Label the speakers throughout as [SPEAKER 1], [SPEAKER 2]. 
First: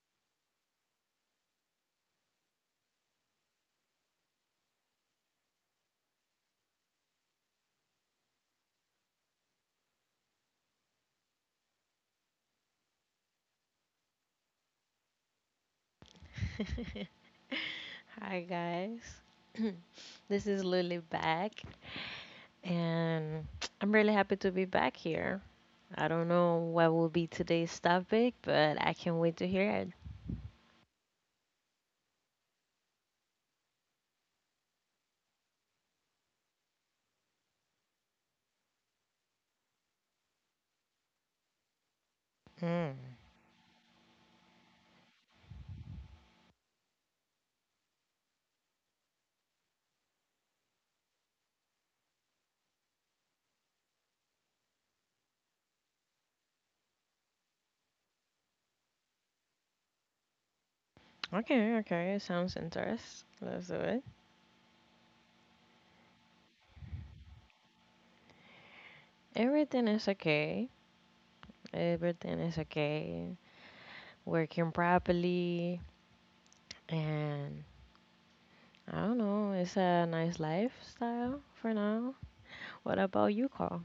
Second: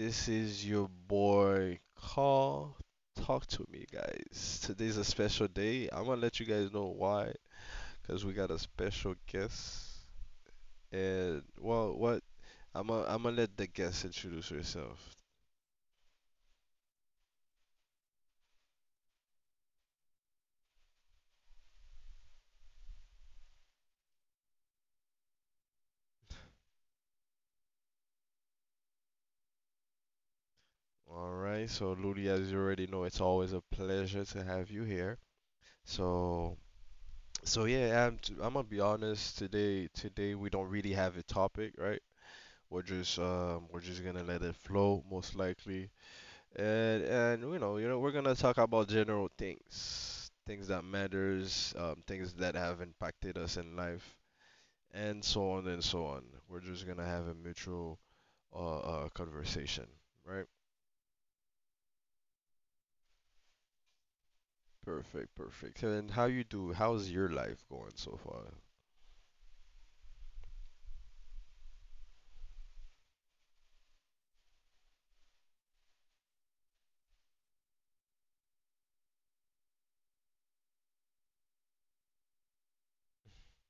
[SPEAKER 1] this is your boy Carl. Talk to me, guys. Today's a special day. I'm gonna let you guys know why, because we got a special guest. And, well, what? I'm gonna let the guest introduce herself.
[SPEAKER 2] This is Lily back, and I'm really happy to be back here. I don't know what will be today's topic, but I can't wait to hear it.
[SPEAKER 1] Alright, so Ludi, as you already know, it's always a pleasure to have you here. So, so yeah, I'm gonna be honest, today we don't really have a topic, right?
[SPEAKER 2] Mm.
[SPEAKER 1] We're just gonna let it flow most likely. And we're gonna talk about general things, things that matters, things that have impacted us in life, and so on and so on. We're just gonna have a mutual conversation, right?
[SPEAKER 2] Okay, okay, it sounds interesting. Let's do it.
[SPEAKER 1] Perfect, perfect. And how you do? How's your life going so far?
[SPEAKER 2] Everything is okay. Everything is okay. Working properly, and I don't know. It's a nice lifestyle for now. What about you, Carl?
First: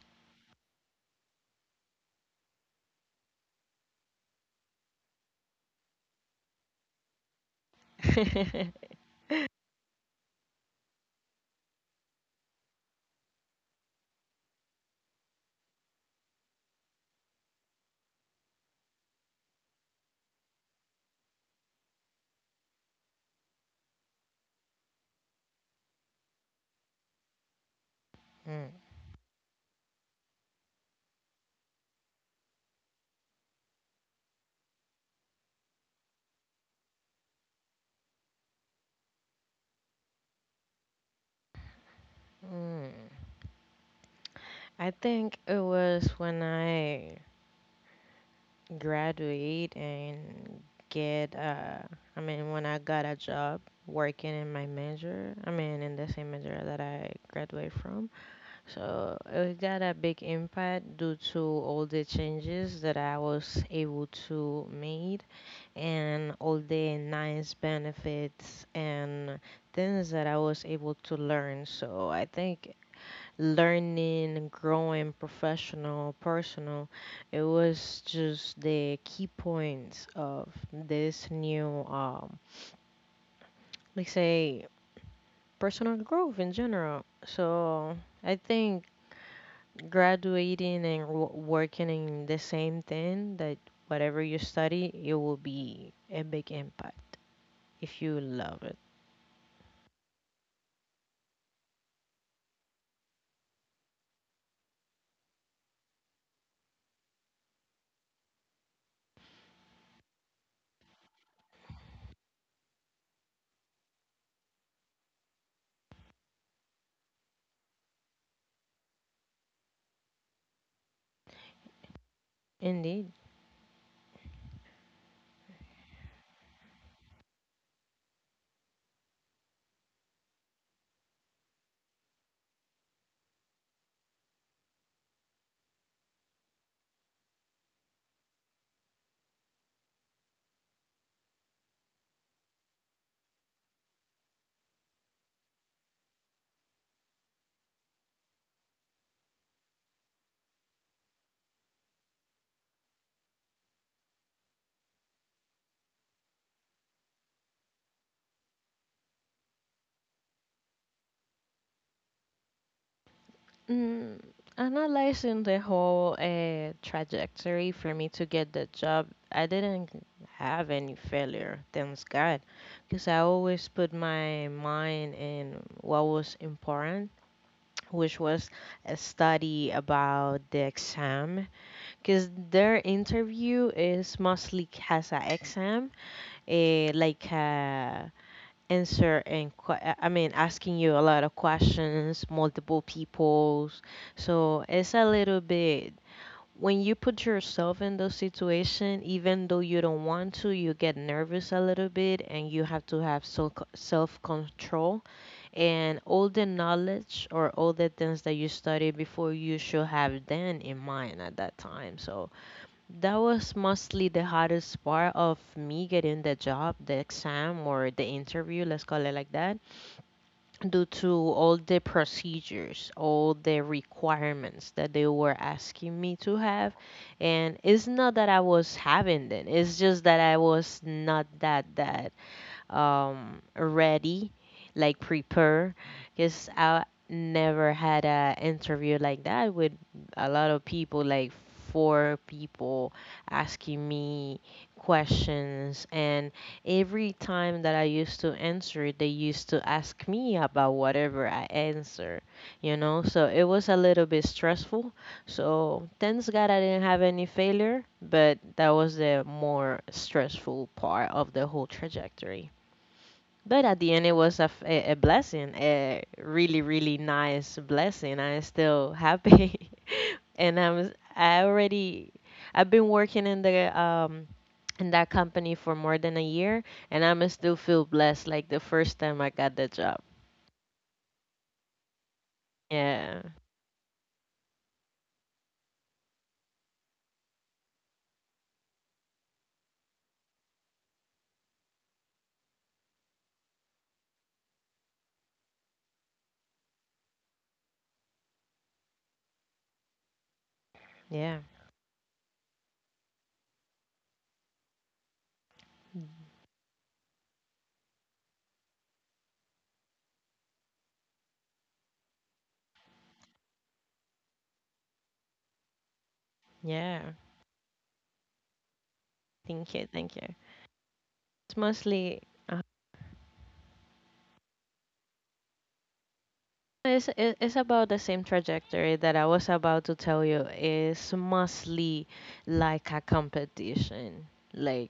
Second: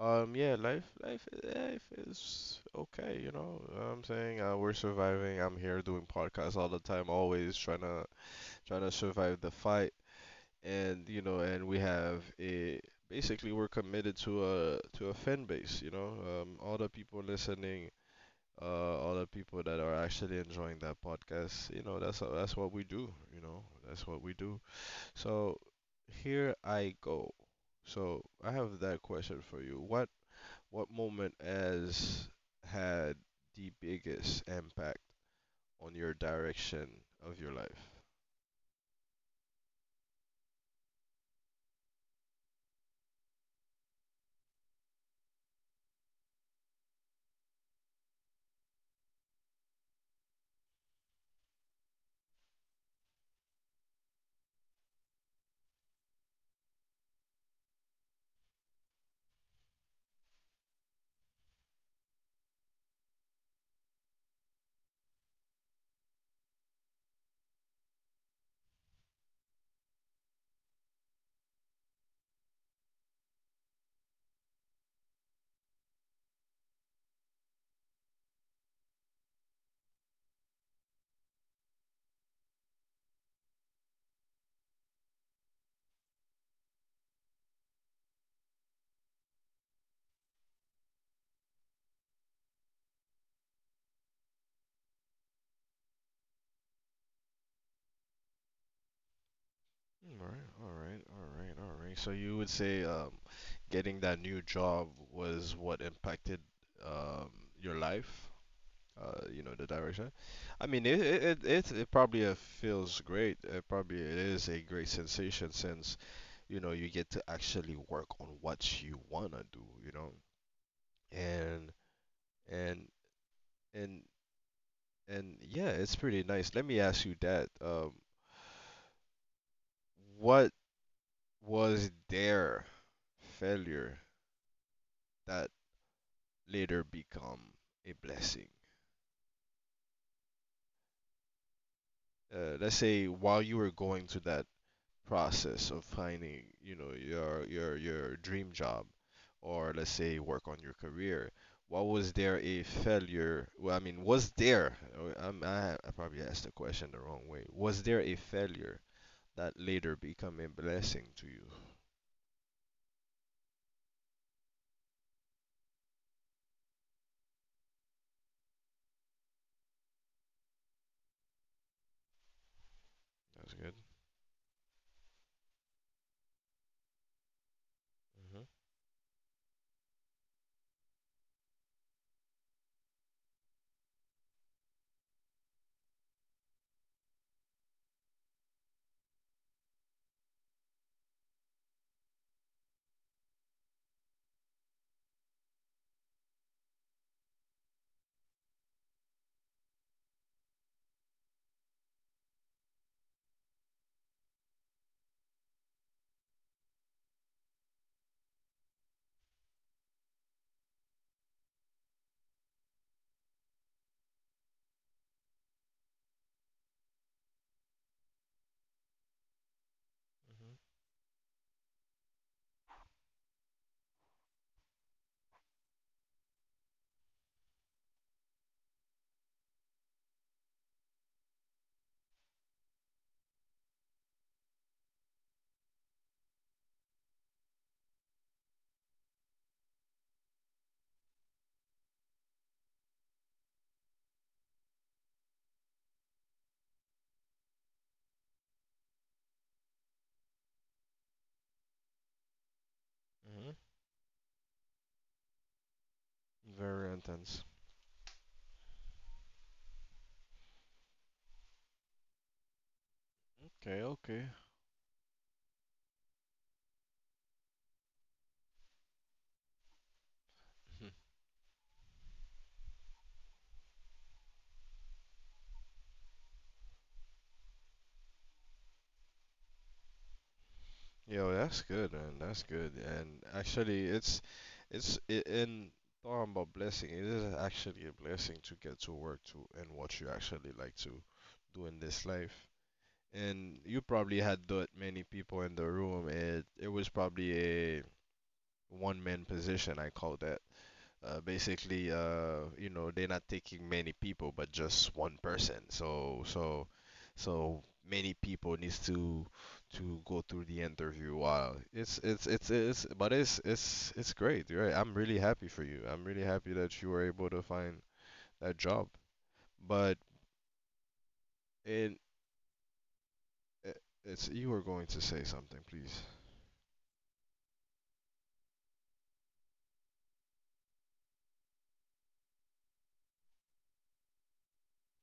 [SPEAKER 1] Yeah, life is okay. You know, I'm saying, we're surviving. I'm here doing podcasts all the time, always trying to trying
[SPEAKER 2] Mm.
[SPEAKER 1] to survive the fight. And you know, and we have a, basically we're committed to a fan base. You know, all the people listening, uh, all the people that are actually enjoying that podcast. You know, that's what we do. You know, that's what we do. So here I go. So I have that question for you. What moment has had the biggest impact on your direction of your life?
[SPEAKER 2] I think it was when I graduate and get I mean when I got a job working in my major, I mean in the same major that I graduate from. So it got a big impact due to all the changes that I was able to made and all the nice benefits and things that I was able to learn. So I think learning, growing, professional, personal. It was just the key points of this new, let's say, personal growth in general. So I think graduating and working in the same thing that whatever you study, it will be a big impact if you love it.
[SPEAKER 1] All right, all right, all right, all right. So you would say, getting that new job was what impacted, um, your life, you know, the direction. I mean, it probably, feels great. It probably it is a great sensation since, you know, you get to actually work on what you wanna do, you know. And and
[SPEAKER 2] Indeed.
[SPEAKER 1] and and yeah, it's pretty nice. Let me ask you that. What was their failure that later become a blessing? Let's say while you were going through that process of finding, you know, your dream job, or let's say work on your career, what was there a failure? Well, I mean, was there? I probably asked the question the wrong way. Was there a failure that later became a blessing to you?
[SPEAKER 2] Mm, analyzing the whole trajectory for me to get the job, I didn't have any failure, thanks God, because I
[SPEAKER 1] That's good.
[SPEAKER 2] always put my mind in what was important, which
[SPEAKER 1] Hmm,
[SPEAKER 2] was a study about the exam, because their interview is mostly as an exam, like a I mean asking you a lot of questions, multiple peoples. So it's a little bit when you put yourself in those situation, even though you don't want to, you get nervous a little bit and you have to have self control, and all the knowledge or all the things that you studied before you should have then in mind at that time. So that was mostly the hardest part of me getting the job, the exam, or the interview, let's call it like that, due to all the procedures, all the requirements that they were asking me to have. And it's not that I was having them, it's just that I was not that ready, like prepare, because I never had a interview like that with a lot of people, like four people asking me questions, and every time that I used to answer it, they used to ask me about whatever I answer,
[SPEAKER 1] hmm,
[SPEAKER 2] so
[SPEAKER 1] hmm.
[SPEAKER 2] it was a little bit stressful. So thanks God I
[SPEAKER 1] Very
[SPEAKER 2] didn't have any
[SPEAKER 1] intense.
[SPEAKER 2] failure, but that was the more stressful part of the whole trajectory. But
[SPEAKER 1] Okay.
[SPEAKER 2] at the end,
[SPEAKER 1] Okay.
[SPEAKER 2] it was a, a blessing, a really, really nice blessing. I'm still happy. And
[SPEAKER 1] Hmm.
[SPEAKER 2] I already I've been working in the in that company for more than a year, and I'm still feel blessed like the first time I got the job.
[SPEAKER 1] Yo, that's good, man. That's good. And
[SPEAKER 2] Yeah,
[SPEAKER 1] actually, it's I- in talking about blessing, it is actually a blessing to get to work to and what you actually like to do in this life. And you probably had that many people in the room. It was probably a one man position. I call that.
[SPEAKER 2] yeah,
[SPEAKER 1] Basically, you know, they're not taking many people, but just one person. So many people needs to go through the interview. Wow, but it's great, right? I'm really happy for you. I'm really happy that you were
[SPEAKER 2] yeah.
[SPEAKER 1] able to find that job.
[SPEAKER 2] Thank
[SPEAKER 1] But
[SPEAKER 2] you, thank you. It's
[SPEAKER 1] in
[SPEAKER 2] mostly uh,
[SPEAKER 1] i- it's you were going to say something, please.
[SPEAKER 2] it's about the same trajectory that I was about to tell you. It's mostly like a competition, like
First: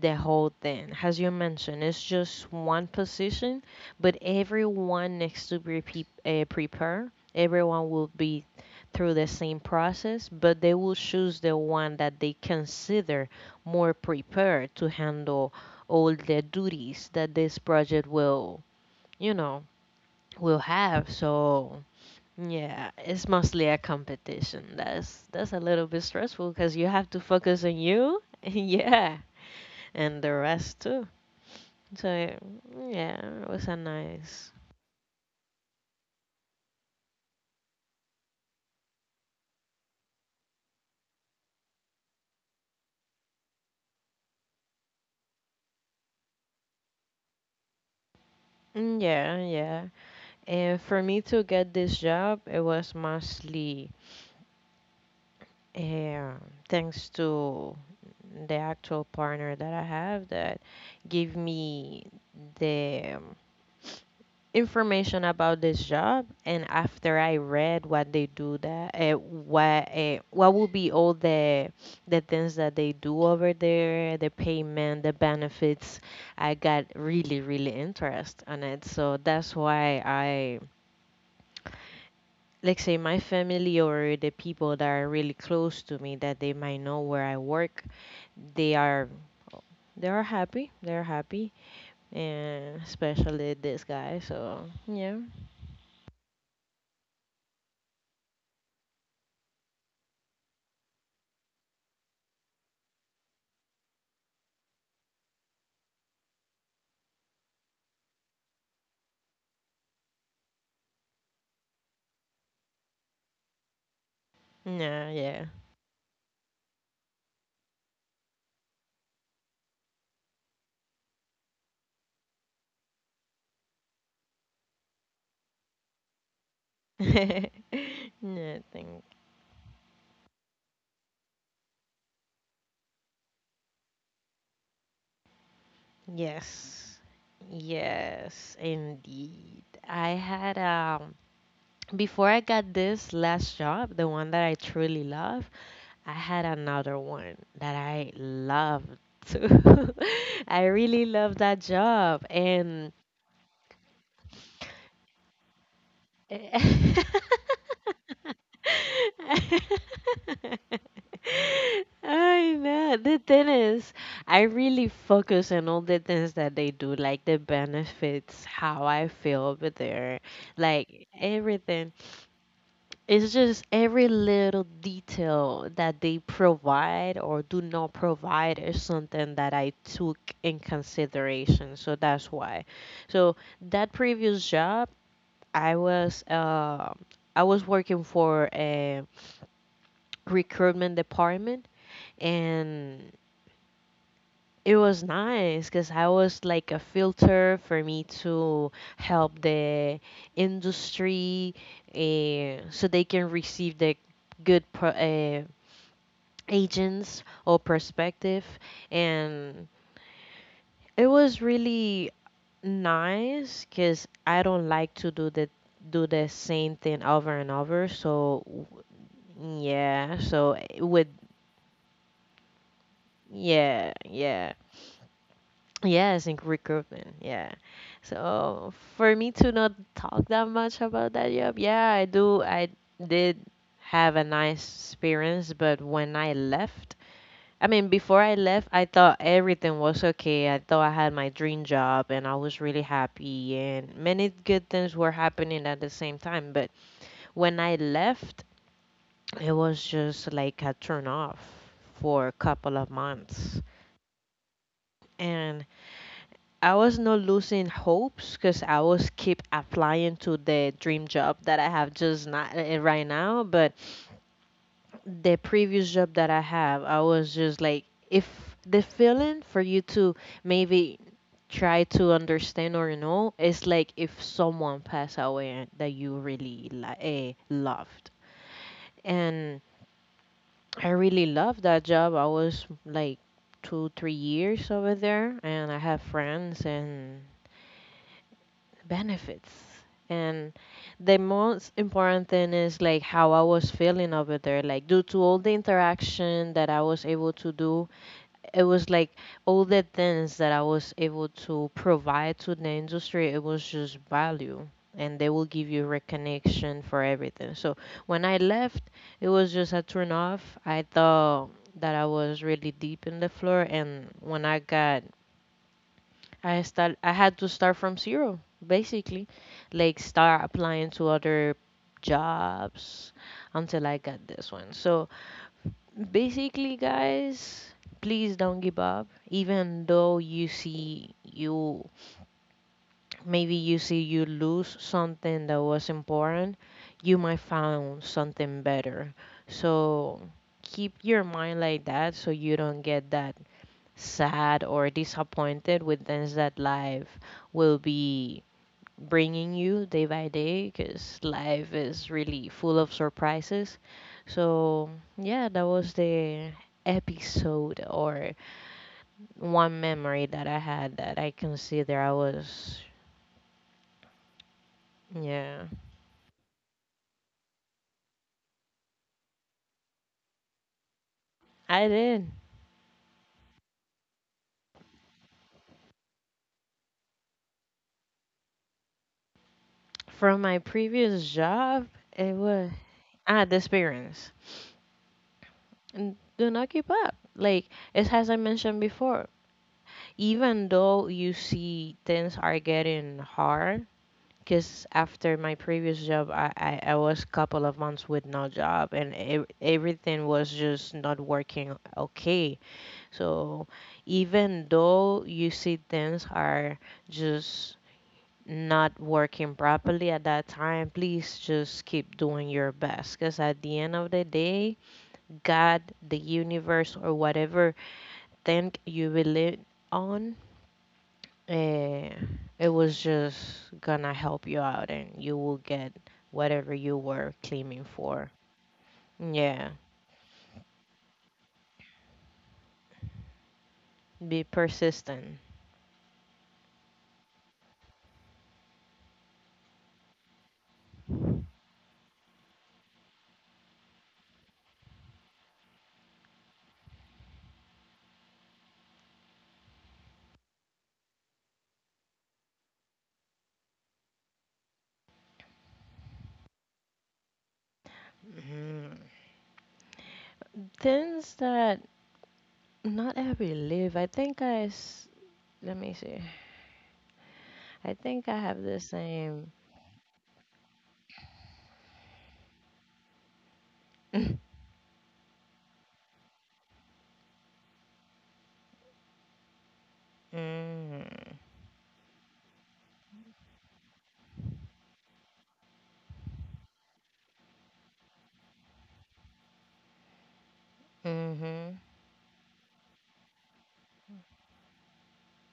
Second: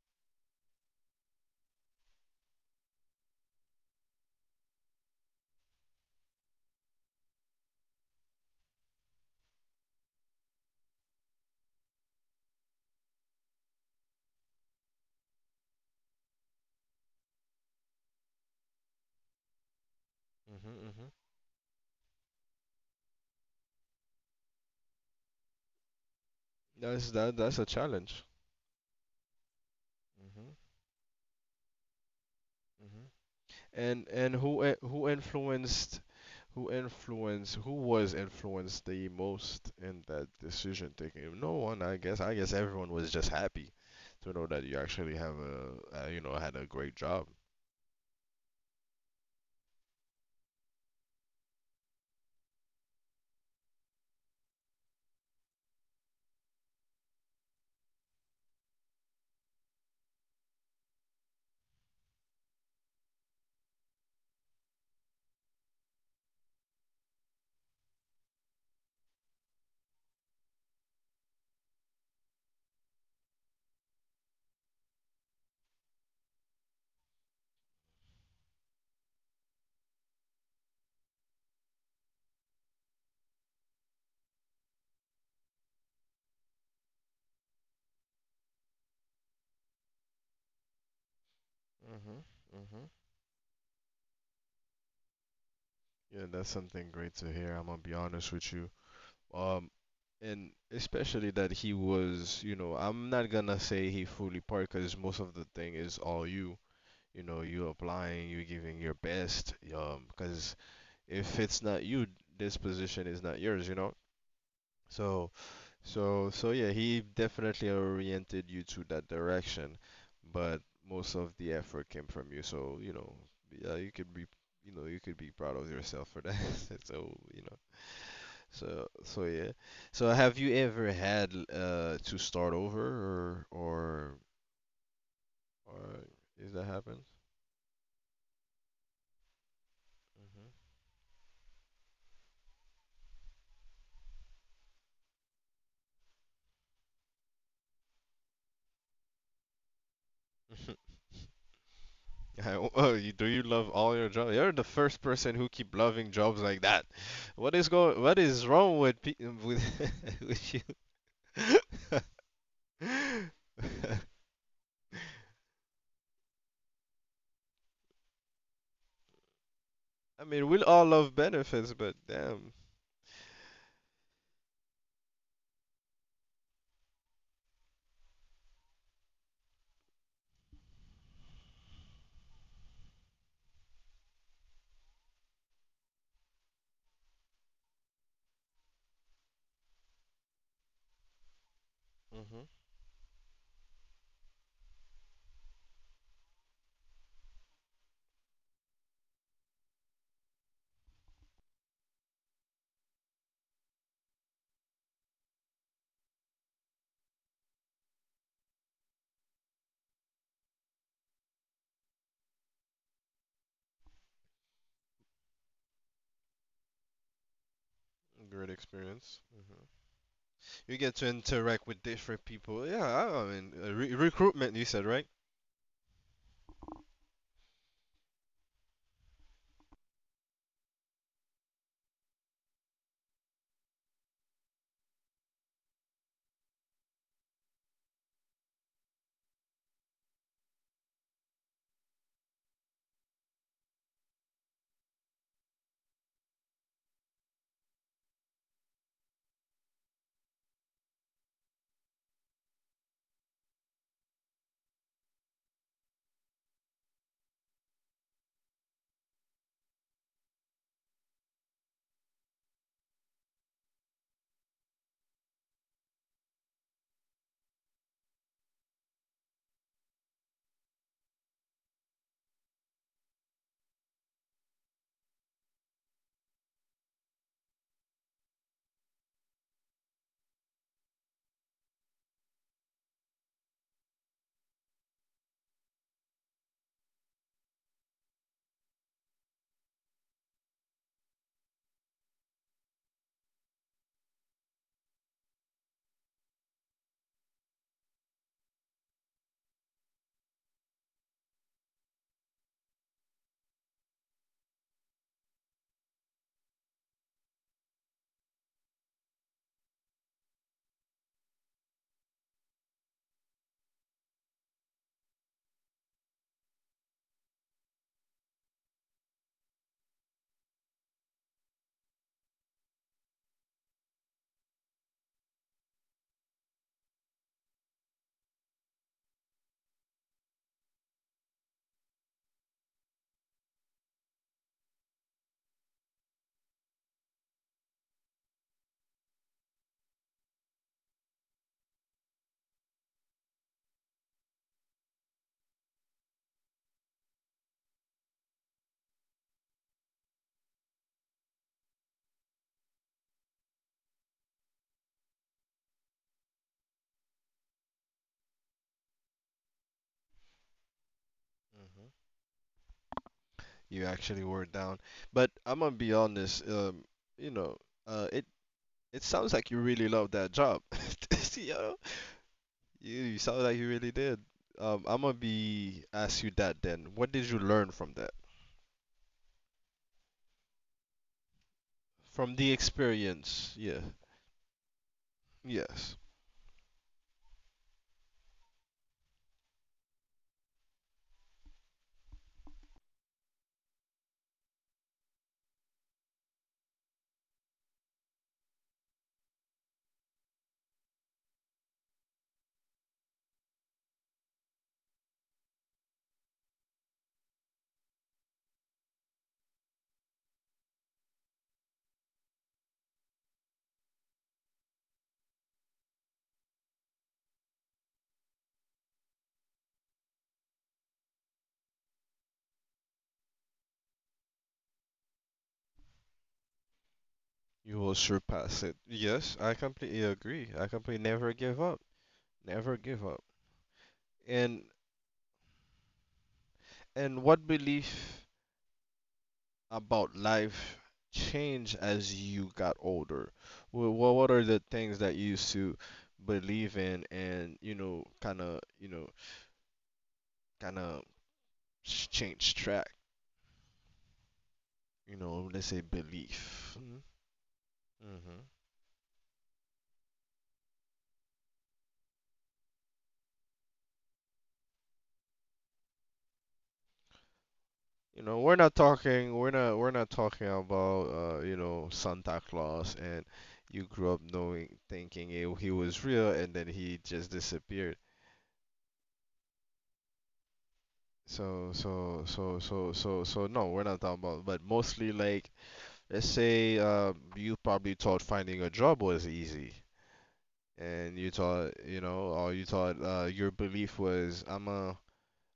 [SPEAKER 2] the whole thing. As you mentioned, it's just one position, but everyone needs to be prepared. Everyone will be through the same process, but they will choose the one that they consider more prepared to handle all the duties that this project you know, will
[SPEAKER 1] Hmm,
[SPEAKER 2] have.
[SPEAKER 1] hmm.
[SPEAKER 2] So yeah, it's mostly a competition. That's a little bit stressful because you have
[SPEAKER 1] That's
[SPEAKER 2] to
[SPEAKER 1] that that's
[SPEAKER 2] focus
[SPEAKER 1] a
[SPEAKER 2] on you,
[SPEAKER 1] challenge.
[SPEAKER 2] yeah, and the
[SPEAKER 1] Hmm,
[SPEAKER 2] rest too. So
[SPEAKER 1] hmm.
[SPEAKER 2] yeah, it was a
[SPEAKER 1] And
[SPEAKER 2] nice.
[SPEAKER 1] who influenced who influenced who was influenced the most in that decision taking? No one, I guess. I guess everyone was just happy to know that you actually have a, you know, had a great job.
[SPEAKER 2] Mm, yeah, yeah. And for me to get this job, it was mostly uh, thanks to the actual partner that I have that gave me the information about this job, and after I read what they do that what would be all the things that they do over there, the payment, the benefits, I got really really interest on it. So that's why I like say my family or the people that are really close to me that they might know where I work, they are they are happy, they're happy,
[SPEAKER 1] Mhm.
[SPEAKER 2] and
[SPEAKER 1] Mhm.
[SPEAKER 2] especially this guy. So yeah.
[SPEAKER 1] Yeah, that's something great to hear. I'm gonna be honest with you. Um, and especially that he was, you know, I'm not gonna say he fully part because most of the thing is all you, you know, you're applying, you're giving your best, because if it's not you, this position is not yours, you know.
[SPEAKER 2] Yeah,
[SPEAKER 1] so
[SPEAKER 2] yeah.
[SPEAKER 1] so so yeah, he definitely oriented you to that direction, but most of the effort came from you, so you know. Yeah, you could be, you know, you could be proud of yourself for that. So you know, so
[SPEAKER 2] Nothing.
[SPEAKER 1] so yeah. So have you ever had, to start over, or is that
[SPEAKER 2] Yes.
[SPEAKER 1] happened?
[SPEAKER 2] Yes, indeed. I had before I got this last job, the one that I truly love, I had another one that I loved too. I really love that job,
[SPEAKER 1] Yeah, oh,
[SPEAKER 2] and
[SPEAKER 1] you, do you love all your jobs? You're the first person who keep loving jobs
[SPEAKER 2] Eh,
[SPEAKER 1] like that. What is going? What is wrong with with with you?
[SPEAKER 2] I know the thing is, I really focus on all the things that they do, like the benefits, how I feel over there,
[SPEAKER 1] I mean, we all
[SPEAKER 2] like
[SPEAKER 1] love benefits,
[SPEAKER 2] everything.
[SPEAKER 1] but damn.
[SPEAKER 2] It's just every little detail that they provide or do not provide is something that I took in consideration. So that's why. So that previous job, I was uh, I was working for a recruitment department,
[SPEAKER 1] Hmm.
[SPEAKER 2] and it was nice because I was like a filter for me to help the industry, so they can receive the good pro- uh, agents or perspective, and it was really nice because I don't like to do the same thing over and over. So
[SPEAKER 1] Great experience.
[SPEAKER 2] yeah, so
[SPEAKER 1] You
[SPEAKER 2] eh,
[SPEAKER 1] get
[SPEAKER 2] with
[SPEAKER 1] to interact with different people. Yeah, I mean,
[SPEAKER 2] yeah, yeah.
[SPEAKER 1] recruitment, you said, right?
[SPEAKER 2] Yes, in recruitment. Yeah. So for me to not talk that much about that job, yeah, I did have a nice experience, but when I left, I mean before I left, I thought everything was okay. I thought I had my dream job and I was really happy and many good things were happening at the same time, but when I left it was just like a turn off for a couple of months. And I was not losing hopes because I was keep applying to the dream job that I have just not right now, but the previous job that I have, I was just like, if the feeling for you to maybe try to understand or know is like if someone passed away that you really loved. And I really love that job. I was like 2, 3 years over there, and I have friends and benefits. And the most important thing is like how I was feeling over there. Like, due to all the interaction that I was able to do, it was like all the things that I was able to provide to the industry, it was just value. And they will give you recognition for everything. So when I left, it was just a turn off. I thought that I was really deep in the floor, and when I got, I had to start from zero, basically, like start applying to other jobs until I got this one. So basically, guys, please don't give up. Even though you see you, maybe you see you lose something that was important, you might find something better. So keep your mind like that so you don't get that sad or disappointed with things that life will be bringing you day by day, because life is really full of surprises. So, yeah, that was the episode or one memory that I had that I
[SPEAKER 1] Hmm.
[SPEAKER 2] consider I was,
[SPEAKER 1] You actually wore it down. But I'm
[SPEAKER 2] yeah,
[SPEAKER 1] gonna be honest. You know, uh, it it sounds like you really love that job.
[SPEAKER 2] I did.
[SPEAKER 1] You sound like you really did. I'm gonna be ask you that then. What did you learn from that?
[SPEAKER 2] From my previous job,
[SPEAKER 1] From
[SPEAKER 2] it
[SPEAKER 1] the
[SPEAKER 2] was,
[SPEAKER 1] experience,
[SPEAKER 2] the
[SPEAKER 1] yeah,
[SPEAKER 2] experience.
[SPEAKER 1] yes,
[SPEAKER 2] Do not keep up. Like, it's as I mentioned before, even though you see things are getting hard, because after my previous job, I was couple of months with no job, and everything was just not working okay. So even though you see things are just not working properly at that time, please just keep doing your best, because at the end of the day, God, the universe, or whatever thing you believe on, Eh, it was just gonna help you out and you will get whatever you were
[SPEAKER 1] you
[SPEAKER 2] claiming
[SPEAKER 1] will
[SPEAKER 2] for.
[SPEAKER 1] surpass it. Yes, I
[SPEAKER 2] Yeah,
[SPEAKER 1] completely agree. I completely never give up. Never give up.
[SPEAKER 2] be
[SPEAKER 1] And
[SPEAKER 2] persistent.
[SPEAKER 1] and what belief about life changed as you got older? Well, what are the things that you used to believe in and, you know, kind of, you know, kind of change track? You know, let's say belief. Mm-hmm.
[SPEAKER 2] Mhm. Things that not every live. I think I let me see. I
[SPEAKER 1] You
[SPEAKER 2] think
[SPEAKER 1] know,
[SPEAKER 2] I have the same.
[SPEAKER 1] we're not talking about, you know, Santa Claus and you grew up
[SPEAKER 2] Mm,
[SPEAKER 1] knowing, thinking it, he was real and then he just disappeared. So, no, we're not talking about, but mostly like, let's say, you probably thought finding a job was easy and you thought,
[SPEAKER 2] mhm.
[SPEAKER 1] you know, or you thought, your belief was, I'm a,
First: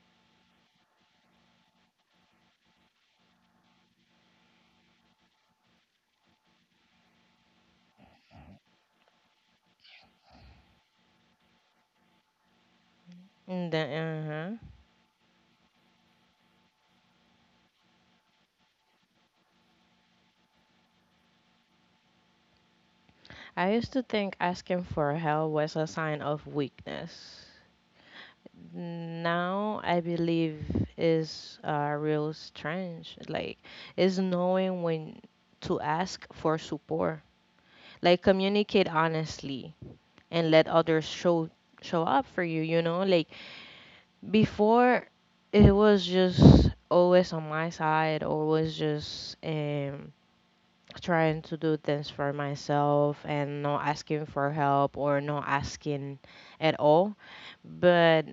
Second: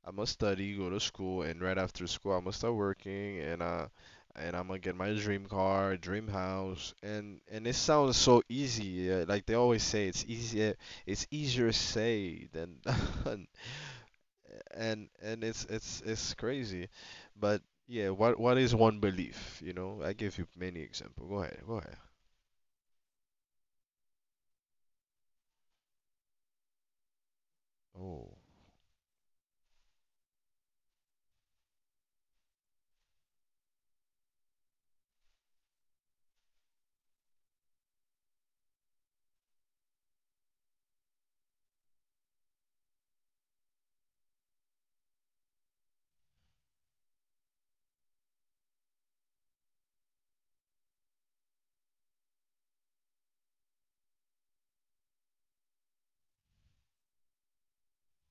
[SPEAKER 1] I am gonna study, go to school, and right after school, I am gonna start working, and I'm gonna get my dream car, dream house, and it sounds so easy. Like they always say, it's easier say than done,
[SPEAKER 2] Mm, the, uh-huh.
[SPEAKER 1] and it's crazy, but yeah, what is one belief? You know, I give you many example. Go ahead, go ahead.
[SPEAKER 2] I used to think asking for help was a sign of weakness.
[SPEAKER 1] Oh,
[SPEAKER 2] Now I believe is real strange. Like, is knowing when to ask for support. Like, communicate honestly and let others show up for you. You know, like before, it was just always on my side, always just trying to do things for myself and not asking for help or not asking at all, but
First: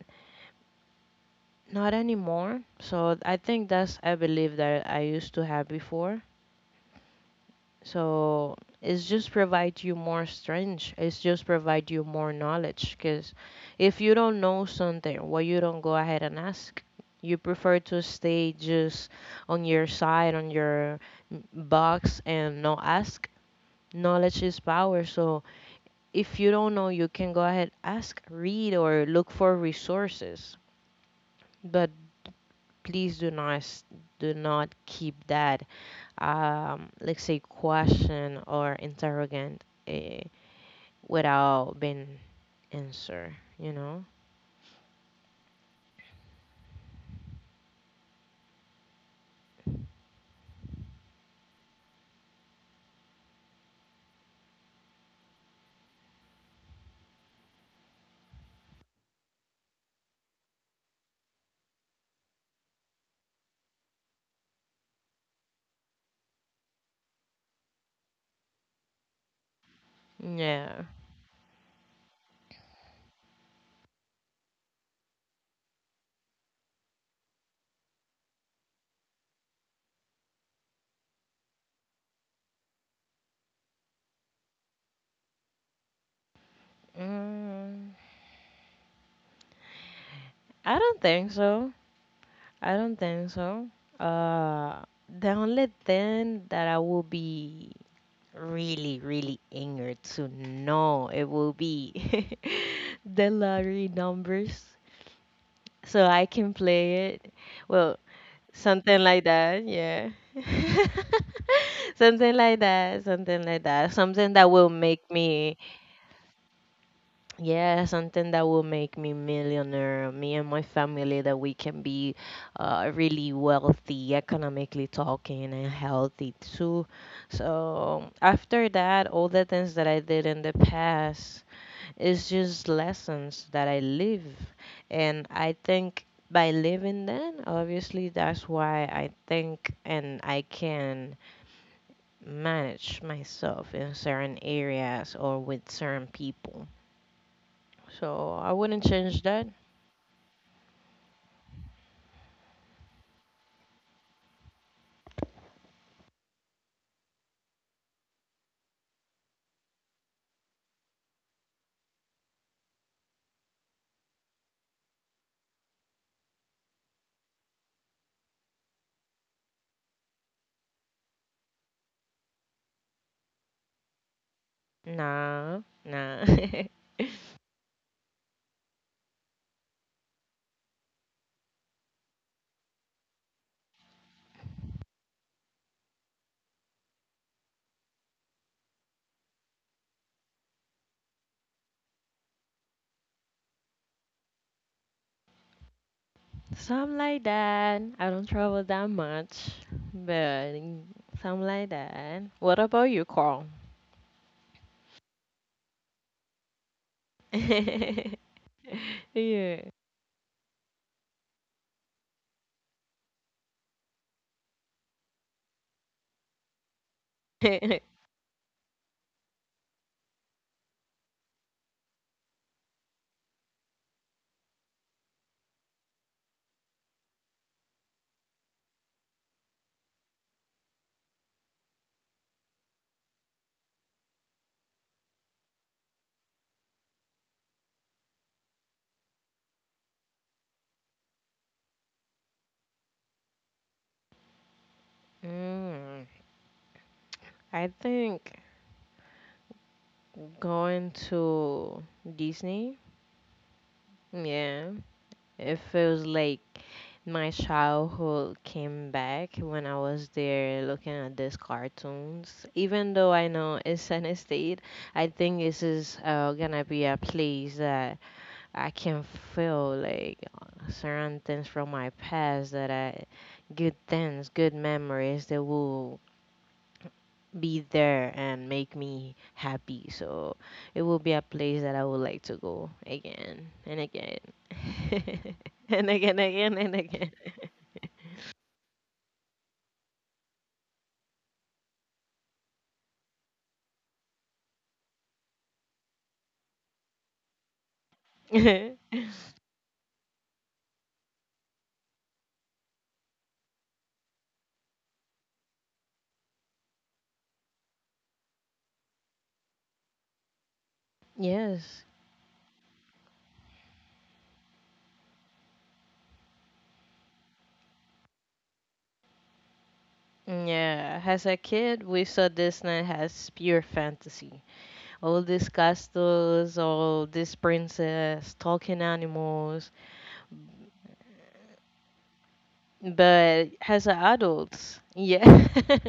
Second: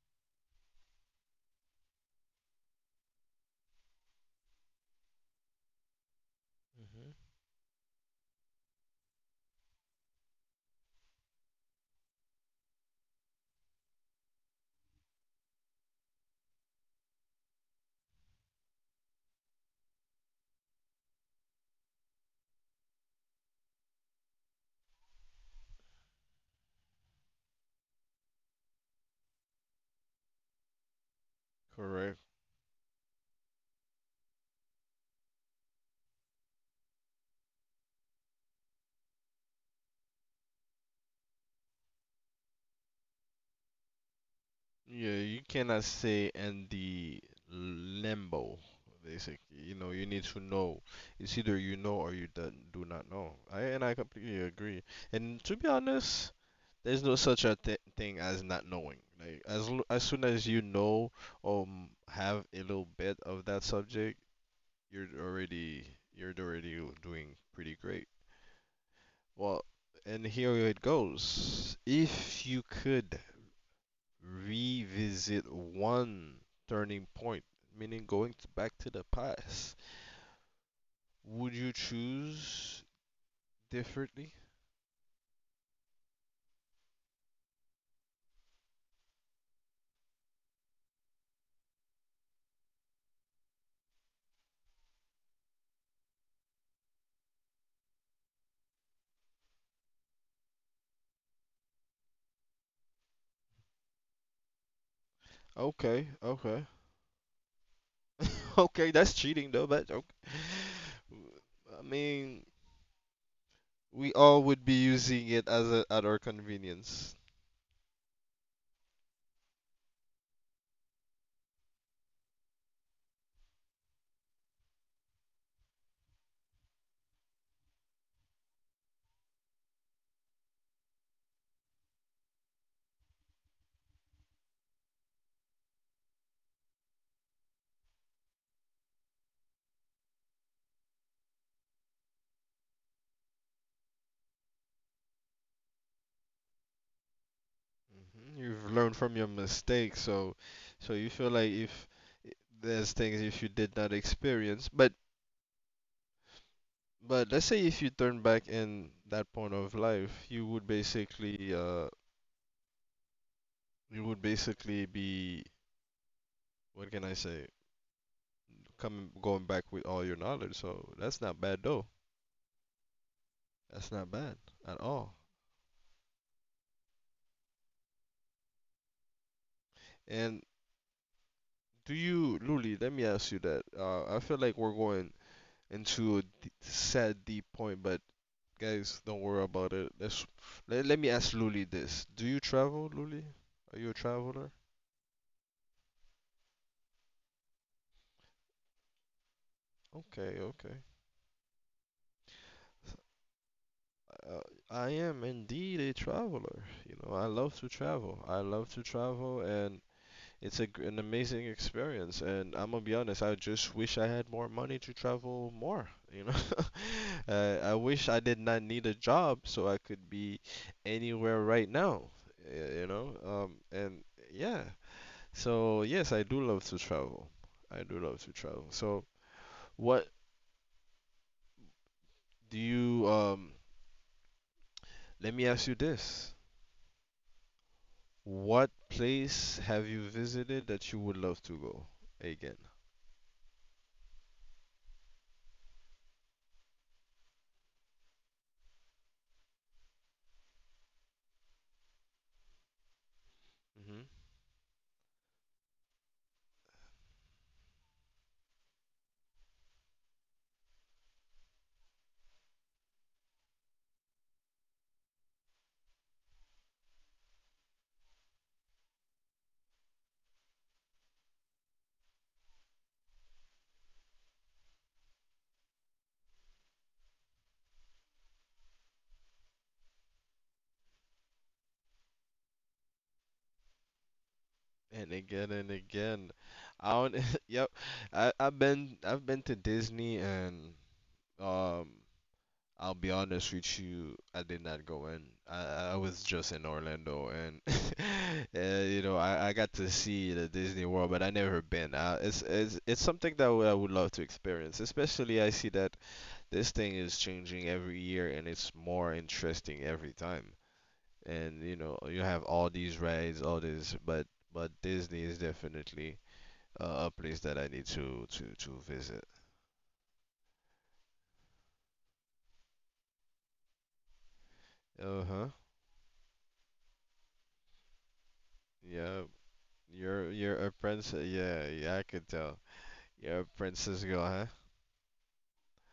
[SPEAKER 2] not anymore. So I think that's a belief that I used to have before.
[SPEAKER 1] hmm,
[SPEAKER 2] So it's just provide you more strength. It's just provide you more knowledge. Because if you don't know something, well, you don't go ahead and ask. You prefer to stay just on your side, on your box, and not ask. Knowledge is power. So if you don't know, you can go ahead ask, read, or look for resources. But
[SPEAKER 1] correct.
[SPEAKER 2] please do not keep that let's say question or interrogant without being answered, you know?
[SPEAKER 1] Yeah, you cannot say in the limbo, basically. You know, you need to know. It's either you know or you do not know. I and I completely agree. And to be honest, there's no such a th thing as not knowing. Like, as l as soon as you know, have a little bit of that subject, you're already you're already doing pretty great. Well, and here it
[SPEAKER 2] Yeah.
[SPEAKER 1] goes. If you could revisit one turning point, meaning going to back to the past, would you choose differently?
[SPEAKER 2] mm, I don't think so. i don't think so uh the only thing that I will be really really angered to know it will be, the lottery numbers, so
[SPEAKER 1] Okay,
[SPEAKER 2] I can
[SPEAKER 1] okay.
[SPEAKER 2] play it, well.
[SPEAKER 1] Okay,
[SPEAKER 2] Something
[SPEAKER 1] that's
[SPEAKER 2] like
[SPEAKER 1] cheating
[SPEAKER 2] that,
[SPEAKER 1] though, but
[SPEAKER 2] yeah.
[SPEAKER 1] okay. I
[SPEAKER 2] Something
[SPEAKER 1] mean,
[SPEAKER 2] like that, something like that.
[SPEAKER 1] we
[SPEAKER 2] Something
[SPEAKER 1] all
[SPEAKER 2] that
[SPEAKER 1] would
[SPEAKER 2] will
[SPEAKER 1] be
[SPEAKER 2] make
[SPEAKER 1] using it
[SPEAKER 2] me,
[SPEAKER 1] as a, at our convenience.
[SPEAKER 2] yeah, something that will make me millionaire. Me and my family, that we can be really wealthy, economically talking, and healthy too. So after that, all the things that I did in the past, it's just lessons that I live. And I think by living them, obviously, that's why I think and I can manage myself in certain areas or with certain people. So
[SPEAKER 1] Mhm.
[SPEAKER 2] I
[SPEAKER 1] You've
[SPEAKER 2] wouldn't
[SPEAKER 1] learned from
[SPEAKER 2] change
[SPEAKER 1] your
[SPEAKER 2] that.
[SPEAKER 1] mistakes, so so you feel like if there's things if you did not experience, but let's say if you turn back in that point of life, you would basically, you would basically be, what can I say, coming going back with all your knowledge. So that's not bad though. That's not bad at all.
[SPEAKER 2] Nah, nah.
[SPEAKER 1] And do you, Luli? Let me ask you that. I feel like we're going into a sad deep point, but guys, don't worry about it. Let's let, let me ask Luli this. Do you travel, Luli? Are you a traveler?
[SPEAKER 2] Something like that. I don't travel that much,
[SPEAKER 1] Okay,
[SPEAKER 2] but
[SPEAKER 1] okay.
[SPEAKER 2] something like that. What about you, Carl?
[SPEAKER 1] Uh, I am indeed a traveler. You know, I love to travel. I love to travel,
[SPEAKER 2] Yeah.
[SPEAKER 1] and it's a, an amazing experience, and I'm gonna be honest. I just wish I had more money to travel more. You know, I wish I did not need a job so I could be anywhere right now. You know, and yeah. So yes, I do love to travel. I do love to travel. So what do you? Let me ask you this. What place have you visited that you would love to go again?
[SPEAKER 2] Mm, I think going to Disney, yeah, it feels like my childhood came back when I was there looking at these cartoons. Even though I know it's an estate, I think this is gonna be a place that I can feel like certain things from my past that I, good things, good memories that will be there and make me happy. So it will be a place that I would like to go again and again
[SPEAKER 1] And again and
[SPEAKER 2] and again,
[SPEAKER 1] again.
[SPEAKER 2] again,
[SPEAKER 1] I
[SPEAKER 2] and
[SPEAKER 1] don't, yep. I, I've been to Disney and um I'll be honest with you, I did not go in. I was just in Orlando and
[SPEAKER 2] again.
[SPEAKER 1] you know, I got to see the Disney World, but I never been. It's something that I would love to experience. Especially I see that this thing is changing every year and it's more interesting every time. And you
[SPEAKER 2] Yes.
[SPEAKER 1] know you have all these rides, all this, but Disney is definitely a place that I need to visit.
[SPEAKER 2] Yeah, as a kid, we saw Disney as pure fantasy. All
[SPEAKER 1] Uh-huh.
[SPEAKER 2] these castles, all these princess, talking
[SPEAKER 1] Yeah,
[SPEAKER 2] animals.
[SPEAKER 1] you're a princess. Yeah, yeah, I could tell. You're a
[SPEAKER 2] But as an
[SPEAKER 1] princess girl, huh?
[SPEAKER 2] adult, yeah,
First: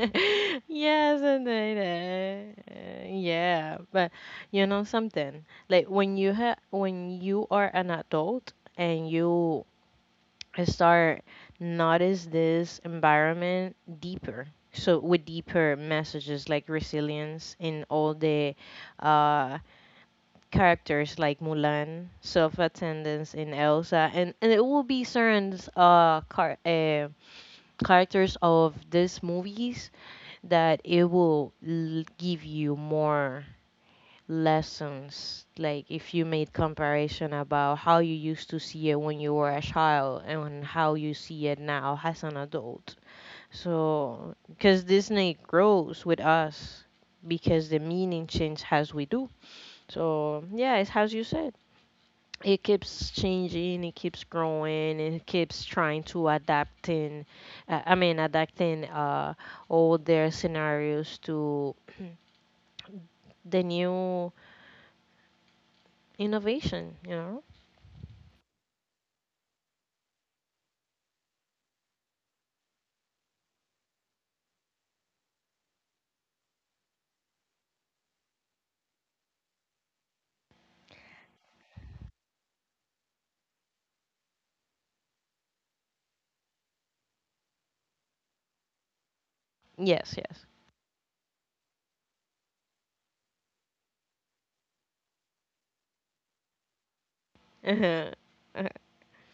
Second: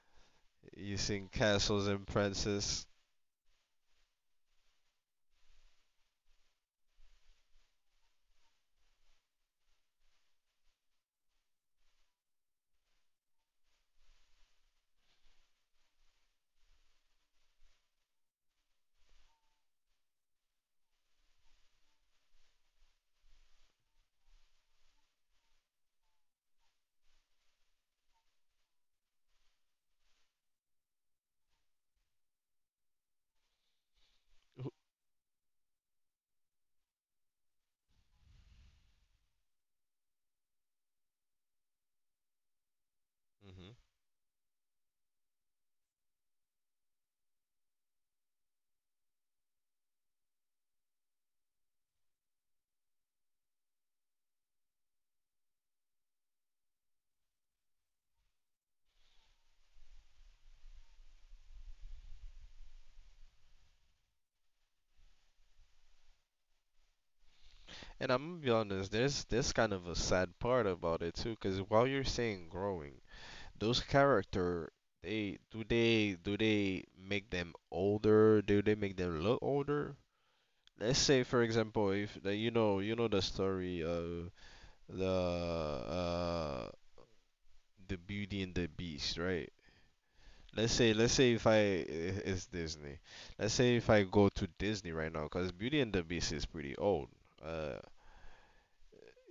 [SPEAKER 1] You
[SPEAKER 2] yeah,
[SPEAKER 1] seen
[SPEAKER 2] something like
[SPEAKER 1] castles and princess.
[SPEAKER 2] that. Yeah, but you know something like when you are an adult and you start notice this environment deeper. So with deeper messages like resilience in all the uh, characters like Mulan, self-attendance in Elsa, and it will be certain characters of these movies that it will give you more lessons like if you made comparison about how you used to see it when you were a child and how you see it now as an adult.
[SPEAKER 1] Mm-hmm.
[SPEAKER 2] So because Disney grows with us, because the meaning change as we do. So yeah, it's as you said, it keeps changing, it keeps growing, and it keeps trying to adapting, I mean adapting all their scenarios to the new innovation, you know.
[SPEAKER 1] And I'm gonna be honest, there's kind of a sad part about it too, because while you're saying growing, those character, they do they make them older? Do they make them look older? Let's say for example, if the, you know, you know the story of the uh the Beauty and the Beast, right?
[SPEAKER 2] Yes,
[SPEAKER 1] Let's say if it's Disney. Let's say if I go to Disney right now, because Beauty and the Beast is pretty old. Uh,
[SPEAKER 2] yes.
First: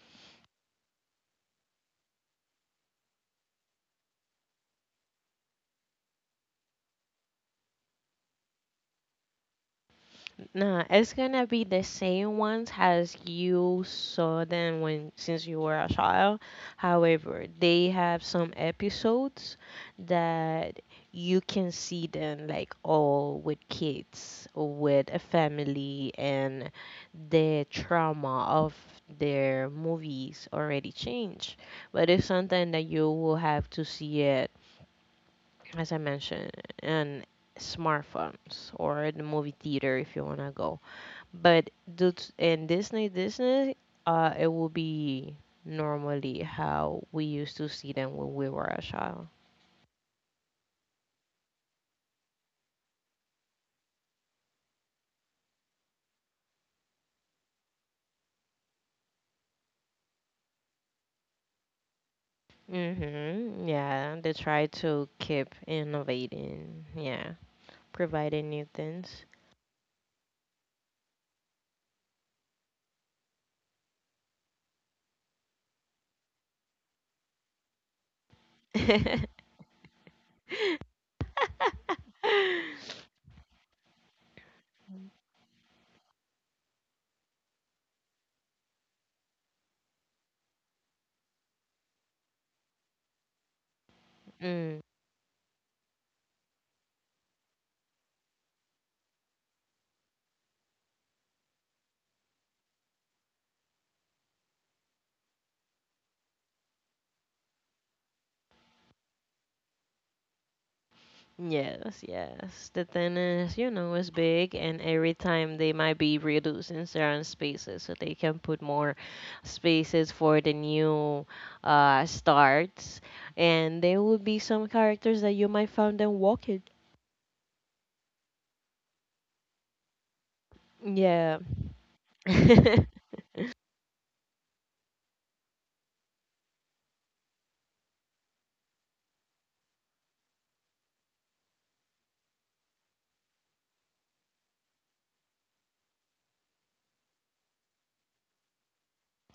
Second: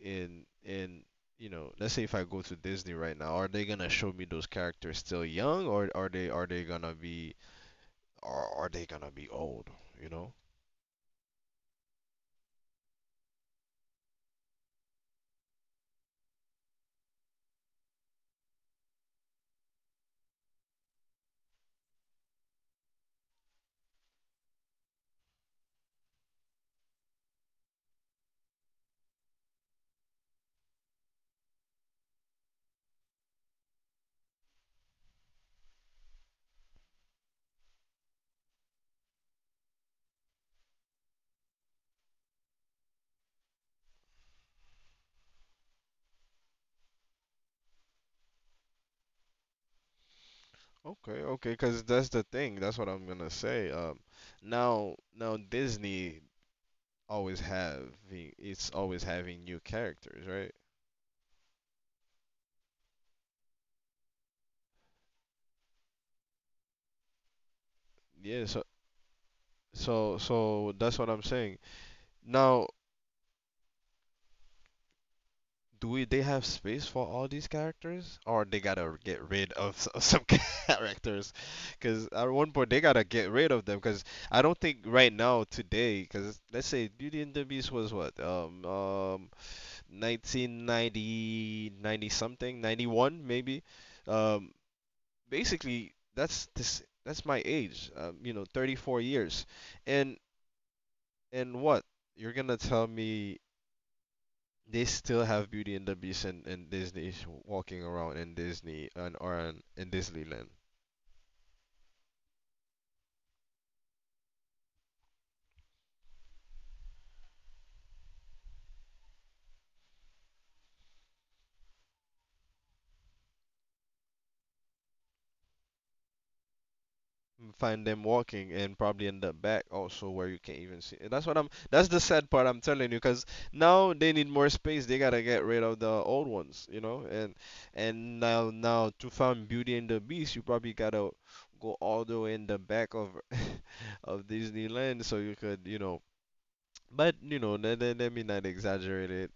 [SPEAKER 1] in you know, let's say if I go to Disney right now, are they gonna show me those characters still young, or are they gonna be are they gonna be old? You know?
[SPEAKER 2] No, it's gonna be the same ones as you saw them when since you were a child. However, they have some episodes that you can see them like all with kids, with a family, and the trauma of their movies already changed. But it's something that you will have to see it, as I mentioned, in smartphones or in the movie theater if you wanna go. But in Disney, it will be normally how we used to see them when we were a child.
[SPEAKER 1] Okay, okay, because that's the thing. That's what I'm gonna say. Now Disney always having it's always having new characters, right?
[SPEAKER 2] Mm-hmm. Yeah, they try to keep innovating. Yeah, providing
[SPEAKER 1] Yeah,
[SPEAKER 2] new
[SPEAKER 1] so
[SPEAKER 2] things.
[SPEAKER 1] that's what I'm saying. Now, do we they have space for all these characters, or they gotta get rid of some characters? Because at one point they gotta get rid of them. Because I don't think right now today, because let's say Beauty and the Beast was what, 1990, 90 something, 91 maybe. Um,
[SPEAKER 2] Mm.
[SPEAKER 1] basically that's my age, you know, 34 years. and and what you're gonna tell me they still have Beauty and the Beast, and Disney walking around in Disney? And or in, in Disneyland?
[SPEAKER 2] Yes, yes. The tennis, you know, is big, and every time they might be reducing certain spaces so they can put more spaces for the new starts. And there will be some characters that you might find them walking.
[SPEAKER 1] Mm, find them walking and probably end up back also where you can't even see. And that's what
[SPEAKER 2] Yeah.
[SPEAKER 1] I'm that's the sad part, I'm telling you. Because now they need more space, they gotta get rid of the old ones, you know. And now to find Beauty and the Beast, you probably gotta go all the way in the back of Disneyland, so you could, you know, but you know, let me not exaggerate it.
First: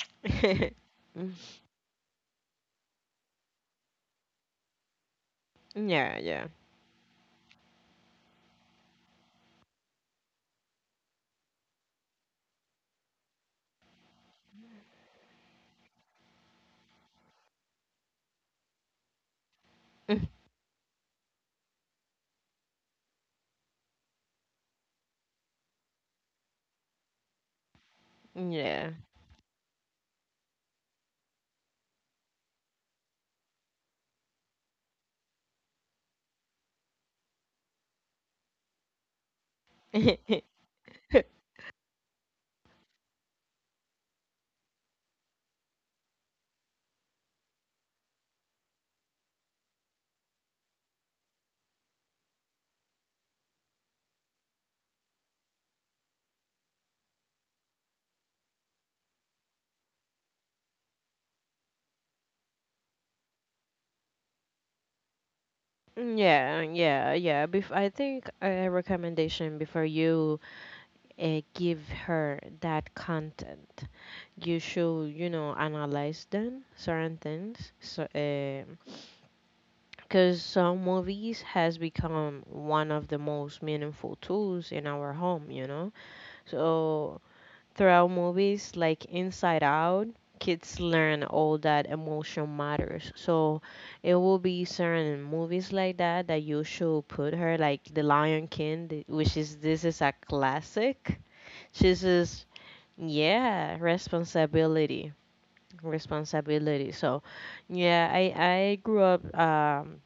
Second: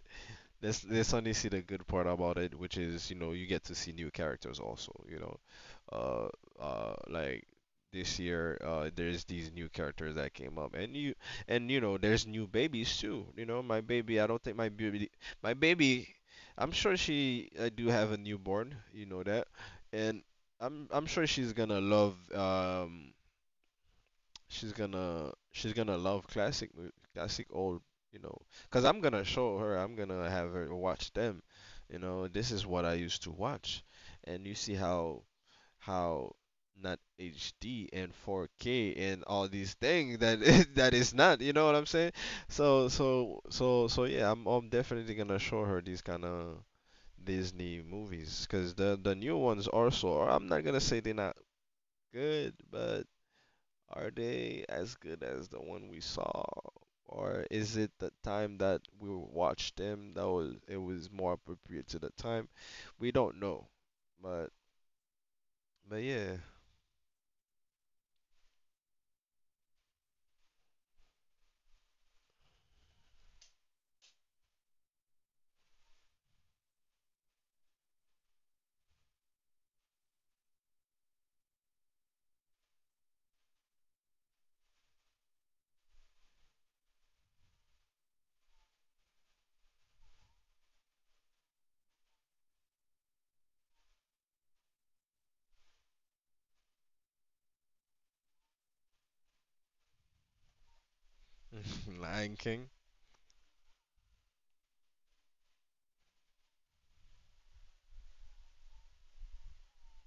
[SPEAKER 1] Let's
[SPEAKER 2] Mm.
[SPEAKER 1] only see the good part about it, which is, you know, you get to see new characters also, you know.
[SPEAKER 2] Yeah,
[SPEAKER 1] Uh,
[SPEAKER 2] yeah.
[SPEAKER 1] like this year, there's these new characters that came up. And you know, there's new babies too. You know, my baby, I don't think my baby, my baby, I'm sure she, I do have a newborn, you know that. And
[SPEAKER 2] Mm.
[SPEAKER 1] I'm sure she's gonna love, she's gonna love classic classic old, you know, because
[SPEAKER 2] Yeah.
[SPEAKER 1] I'm gonna show her, I'm gonna have her watch them. You know, this is what I used to watch. And you see how how not hd and 4K and all these things that, that is not, you know what I'm saying? So yeah, I'm definitely gonna show her these kind of Disney movies, because the new ones also are, I'm not gonna say they're not good, but are they as good as the one we saw? Or is it the time that we watched them that was, it was more appropriate to the time? We don't know. But yeah,
[SPEAKER 2] Yeah, yeah, yeah. Bef I think a recommendation before you give her that content. You should, you know, analyze them, certain things. So, because some movies has become one of the most meaningful tools in our home, you know. So throughout movies like Inside Out, kids learn all that emotion matters. So it will be certain movies like that that you should put her like The Lion King, which is this is a classic. This
[SPEAKER 1] Lion
[SPEAKER 2] is.
[SPEAKER 1] King.
[SPEAKER 2] Yeah, responsibility, responsibility. So, yeah, I grew up.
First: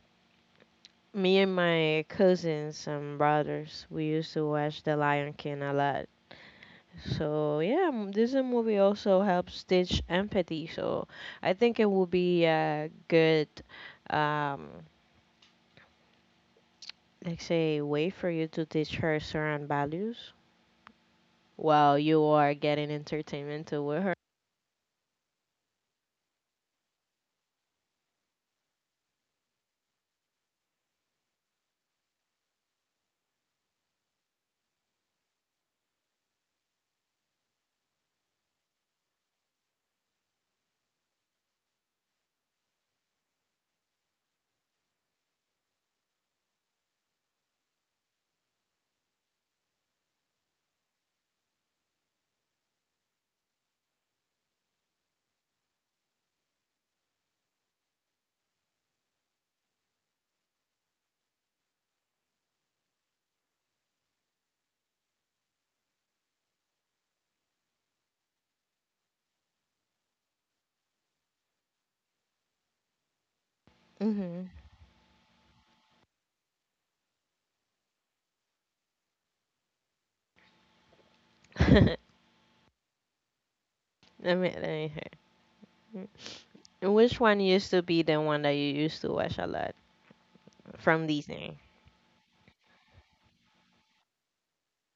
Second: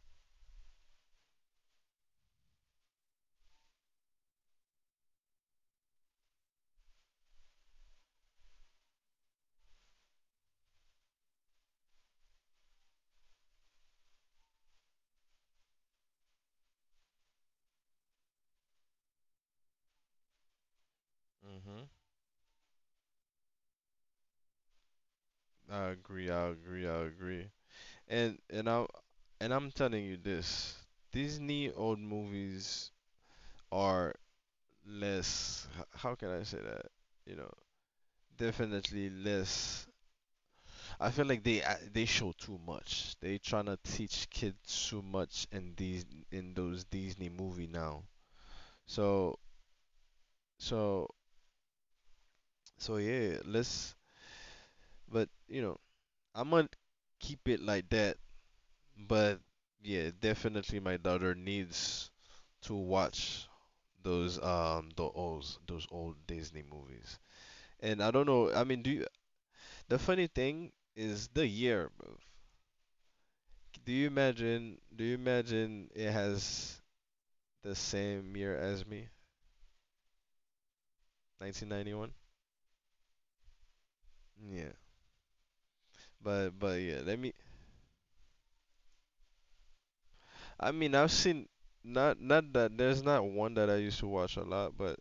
[SPEAKER 2] Me and my cousins and brothers, we used to watch The Lion King a lot. So yeah, this movie also helps teach empathy. So I think it would be a good, um, like say, way for you to teach her certain values while you are getting entertainment to with her.
[SPEAKER 1] I agree, I agree, I agree. And I and I'm telling you this, Disney old movies are less how can I say that? You know, definitely less, I feel like they they show too much. They trying to teach kids too much in these, in those Disney movie now. So so yeah, let's but you know, I'm gonna keep it like that. But yeah, definitely my daughter needs to watch those the old those old Disney movies. And I don't know, I mean, do you, the funny thing is the year, bro. Do you
[SPEAKER 2] Mhm.
[SPEAKER 1] imagine it has the same year as me, 1991.
[SPEAKER 2] Let me. let
[SPEAKER 1] Yeah,
[SPEAKER 2] me
[SPEAKER 1] but
[SPEAKER 2] Mm.
[SPEAKER 1] yeah, let
[SPEAKER 2] Which
[SPEAKER 1] me.
[SPEAKER 2] one used to be the one that you used to watch a lot
[SPEAKER 1] I mean, I've
[SPEAKER 2] from
[SPEAKER 1] seen,
[SPEAKER 2] Disney?
[SPEAKER 1] not that there's not one that I used to watch a lot, but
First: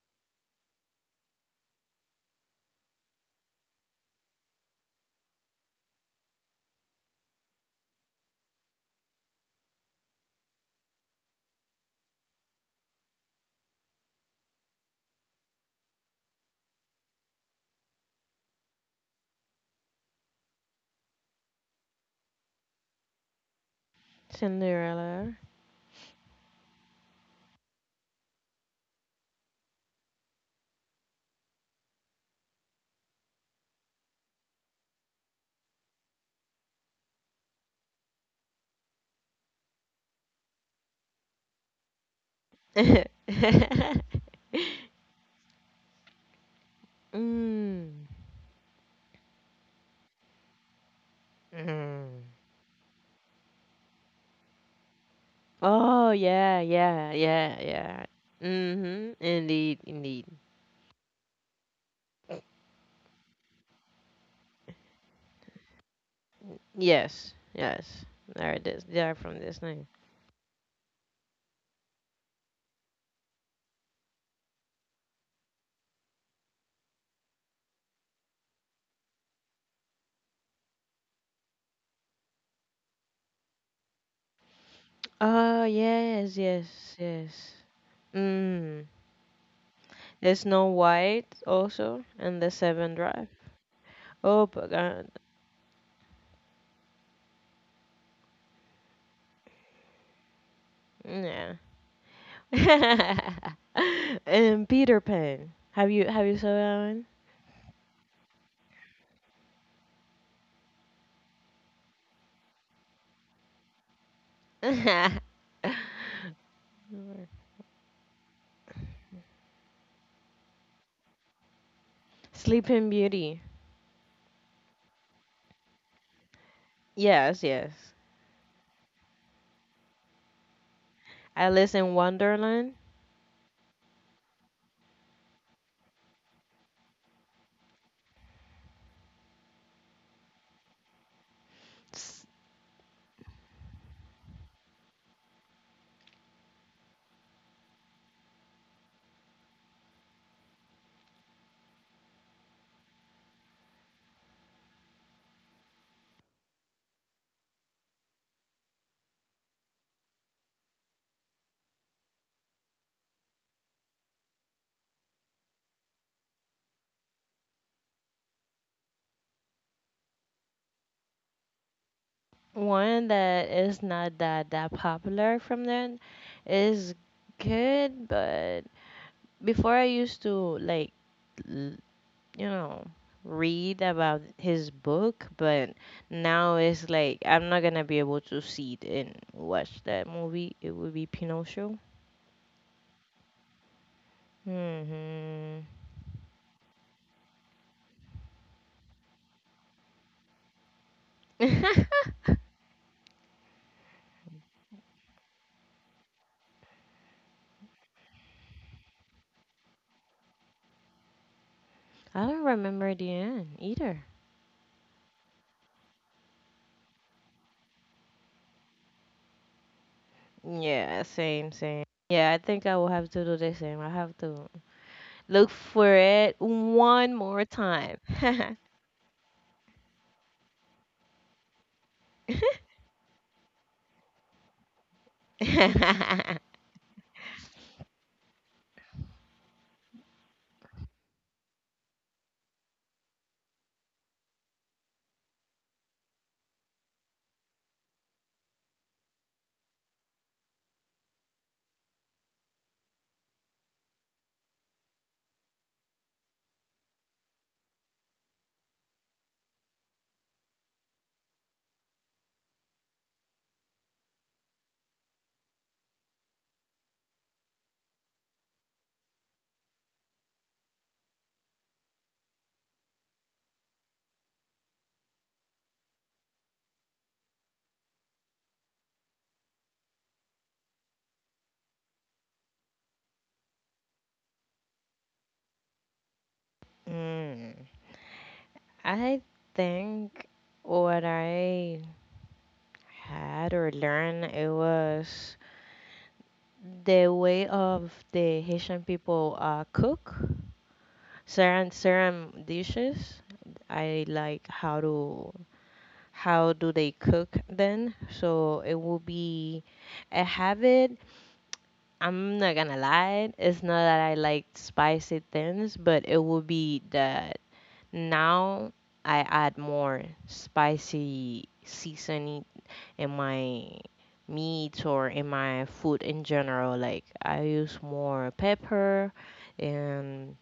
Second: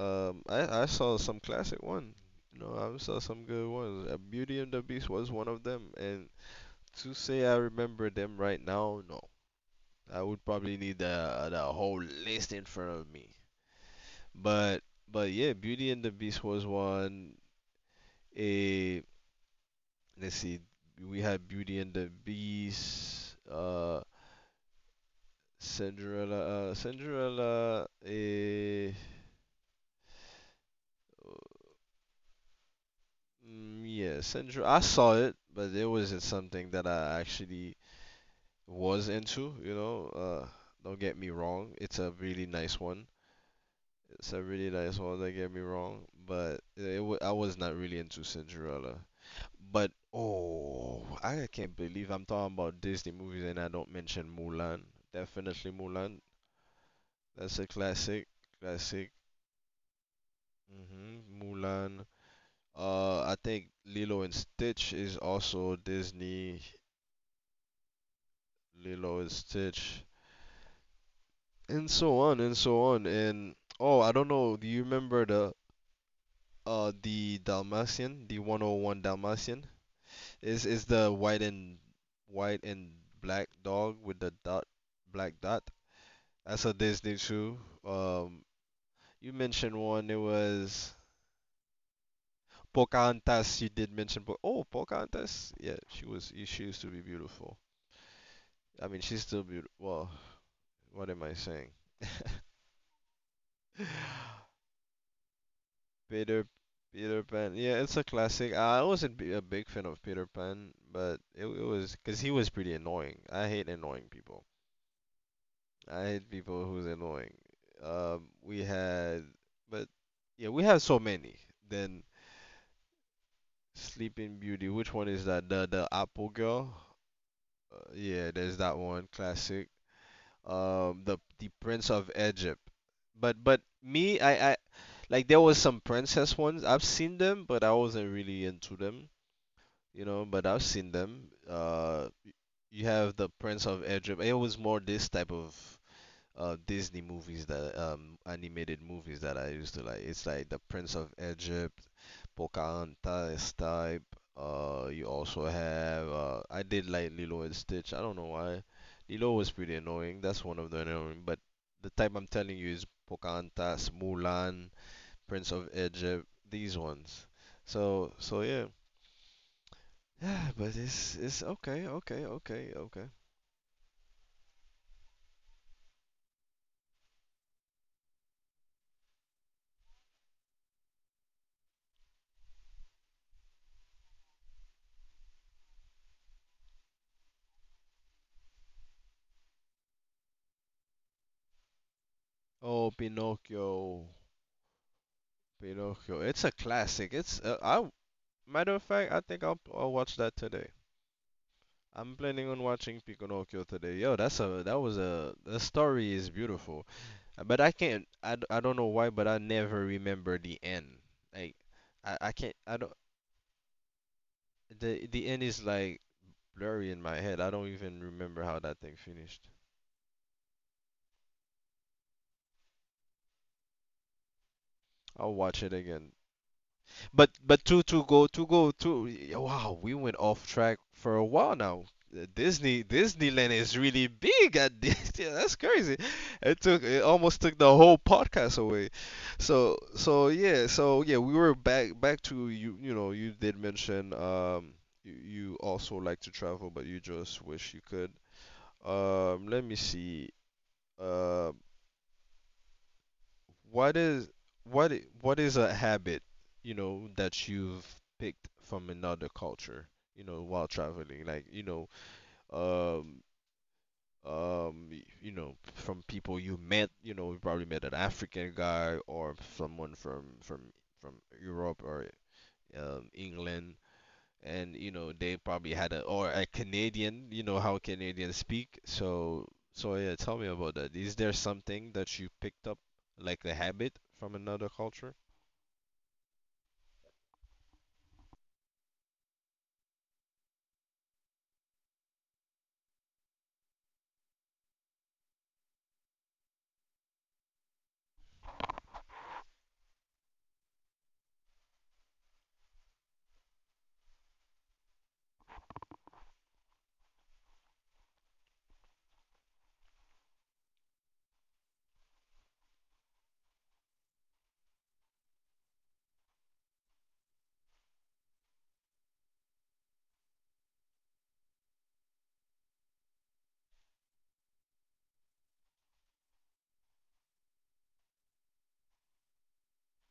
[SPEAKER 1] I saw some classic one. You know, I saw some good ones. Beauty and the Beast was one of them, and to say I remember them right now, no, I would probably need the whole list in front of me. But yeah, Beauty and the Beast was one. A Let's see. We had Beauty and the Beast,
[SPEAKER 2] Cinderella.
[SPEAKER 1] Cinderella. Cinderella. Eh, mm, yeah, Cinderella. I saw it, but it wasn't something that I actually was into. You know, don't get me wrong. It's a really nice one.
[SPEAKER 2] Mm.
[SPEAKER 1] It's a really nice one. Don't get me wrong, but it I was not
[SPEAKER 2] Mm.
[SPEAKER 1] really into Cinderella. But oh, I can't believe I'm talking about Disney movies and I don't mention Mulan. Definitely
[SPEAKER 2] Oh
[SPEAKER 1] Mulan.
[SPEAKER 2] yeah, yeah, yeah,
[SPEAKER 1] That's a
[SPEAKER 2] yeah.
[SPEAKER 1] classic,
[SPEAKER 2] Mm-hmm.
[SPEAKER 1] classic.
[SPEAKER 2] Indeed, indeed.
[SPEAKER 1] Hmm Mulan. I think Lilo and Stitch is also Disney.
[SPEAKER 2] Yes, yes. There it is. They are
[SPEAKER 1] Lilo and
[SPEAKER 2] from Disney.
[SPEAKER 1] Stitch, and so on and so on. And oh, I don't know. Do you remember the Dalmatian, the 101 Dalmatian? Is the white and white and black dog with the dot, black
[SPEAKER 2] Oh
[SPEAKER 1] dot?
[SPEAKER 2] yes,
[SPEAKER 1] That's a
[SPEAKER 2] yes,
[SPEAKER 1] Disney
[SPEAKER 2] yes.
[SPEAKER 1] too. Um,
[SPEAKER 2] Mm.
[SPEAKER 1] you mentioned one. It
[SPEAKER 2] The Snow
[SPEAKER 1] was.
[SPEAKER 2] White also and the Seven Drive.
[SPEAKER 1] Pocahontas, you did mention.
[SPEAKER 2] Oh, but God.
[SPEAKER 1] Pocahontas. Yeah, she was. She used to be beautiful. I mean, she's still beautiful. Well, what am I
[SPEAKER 2] Yeah.
[SPEAKER 1] saying?
[SPEAKER 2] And Peter Pan. Have you saw
[SPEAKER 1] Peter,
[SPEAKER 2] that
[SPEAKER 1] Peter Pan. Yeah, it's a classic. I wasn't a big fan of Peter Pan, but it was because he was pretty annoying. I hate annoying people.
[SPEAKER 2] one?
[SPEAKER 1] I hate people who's annoying. Um, we had, but yeah, we had so many. Then
[SPEAKER 2] Sleeping Beauty.
[SPEAKER 1] Sleeping Beauty. Which one is that? The Apple Girl.
[SPEAKER 2] Yes, yes.
[SPEAKER 1] Yeah, there's that one classic. The
[SPEAKER 2] Alice in
[SPEAKER 1] Prince of Egypt.
[SPEAKER 2] Wonderland.
[SPEAKER 1] But me, I like there was some princess ones. I've seen them, but I wasn't really into them, you know, but I've seen them.
[SPEAKER 2] S-
[SPEAKER 1] You have the Prince of Egypt. It was more this type of Disney movies that animated movies that I used to like. It's like the Prince of Egypt. Pocahontas type. You also have I did like Lilo and Stitch. I don't know why. Lilo was pretty annoying. That's one of the annoying. But the type I'm telling you is Pocahontas, Mulan, Prince of Egypt. These ones. So yeah. Yeah, but it's okay, okay, okay,
[SPEAKER 2] One
[SPEAKER 1] okay.
[SPEAKER 2] that is not that popular from then is good, but before I used to like l- you know read about his book, but now it's like I'm not gonna be able to see it and watch that movie. It would be Pinocchio.
[SPEAKER 1] Oh, Pinocchio,
[SPEAKER 2] Hmm.
[SPEAKER 1] Pinocchio. It's a classic. It's I matter of fact, I think I'll watch that today.
[SPEAKER 2] I
[SPEAKER 1] I'm planning on watching Pinocchio today. Yo, that's a that was a, the story is beautiful. But I don't know why, but I never remember the end. Like I I
[SPEAKER 2] don't
[SPEAKER 1] can't I don't,
[SPEAKER 2] remember the end either.
[SPEAKER 1] the end is like blurry in my head. I don't even remember how that thing finished.
[SPEAKER 2] Yeah, same, same. Yeah, I think I will have to do the same. I have to
[SPEAKER 1] I'll
[SPEAKER 2] look
[SPEAKER 1] watch it
[SPEAKER 2] for
[SPEAKER 1] again.
[SPEAKER 2] it one more
[SPEAKER 1] But
[SPEAKER 2] time.
[SPEAKER 1] to go to go to yeah, wow, we went off track for a while now. Disney Disneyland is really big at this. Yeah, that's crazy. It took it almost took the whole podcast away. So yeah, we were back to you, you know, you did mention you, you also like to travel but you just wish you could. Let me see. Um. What is what is a habit, you know, that you've picked from another culture, you know, while traveling? Like, you know, um you know, from people you met, you know, you probably met an African guy or someone from Europe or England. And you know, they probably had a or a Canadian, you know how Canadians speak. So yeah, tell me about that. Is there something that you picked up like a habit from another culture?
[SPEAKER 2] Mm. I think what I had or learned it was the way of the Haitian people cook certain dishes. I like how to how do they cook then so it will be a habit. I'm not gonna lie, it's not that I like spicy things, but it will be that now I add more spicy seasoning in my meat or in my food in general, like I use more pepper. And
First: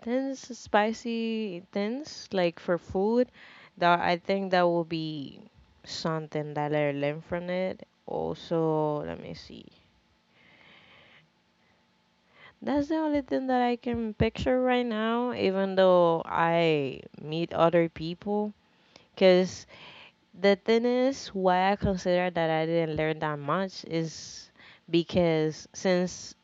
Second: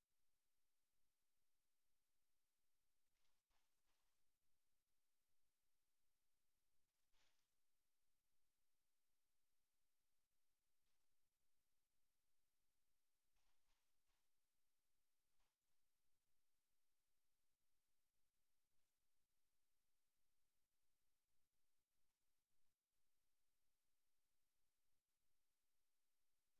[SPEAKER 2] intense, spicy, intense, like for food, that I think that will be something that I learned from it. Also, let me see. That's the only thing that I can picture right now, even though I meet other people. Because the thing is, why I consider that I didn't learn that much is because since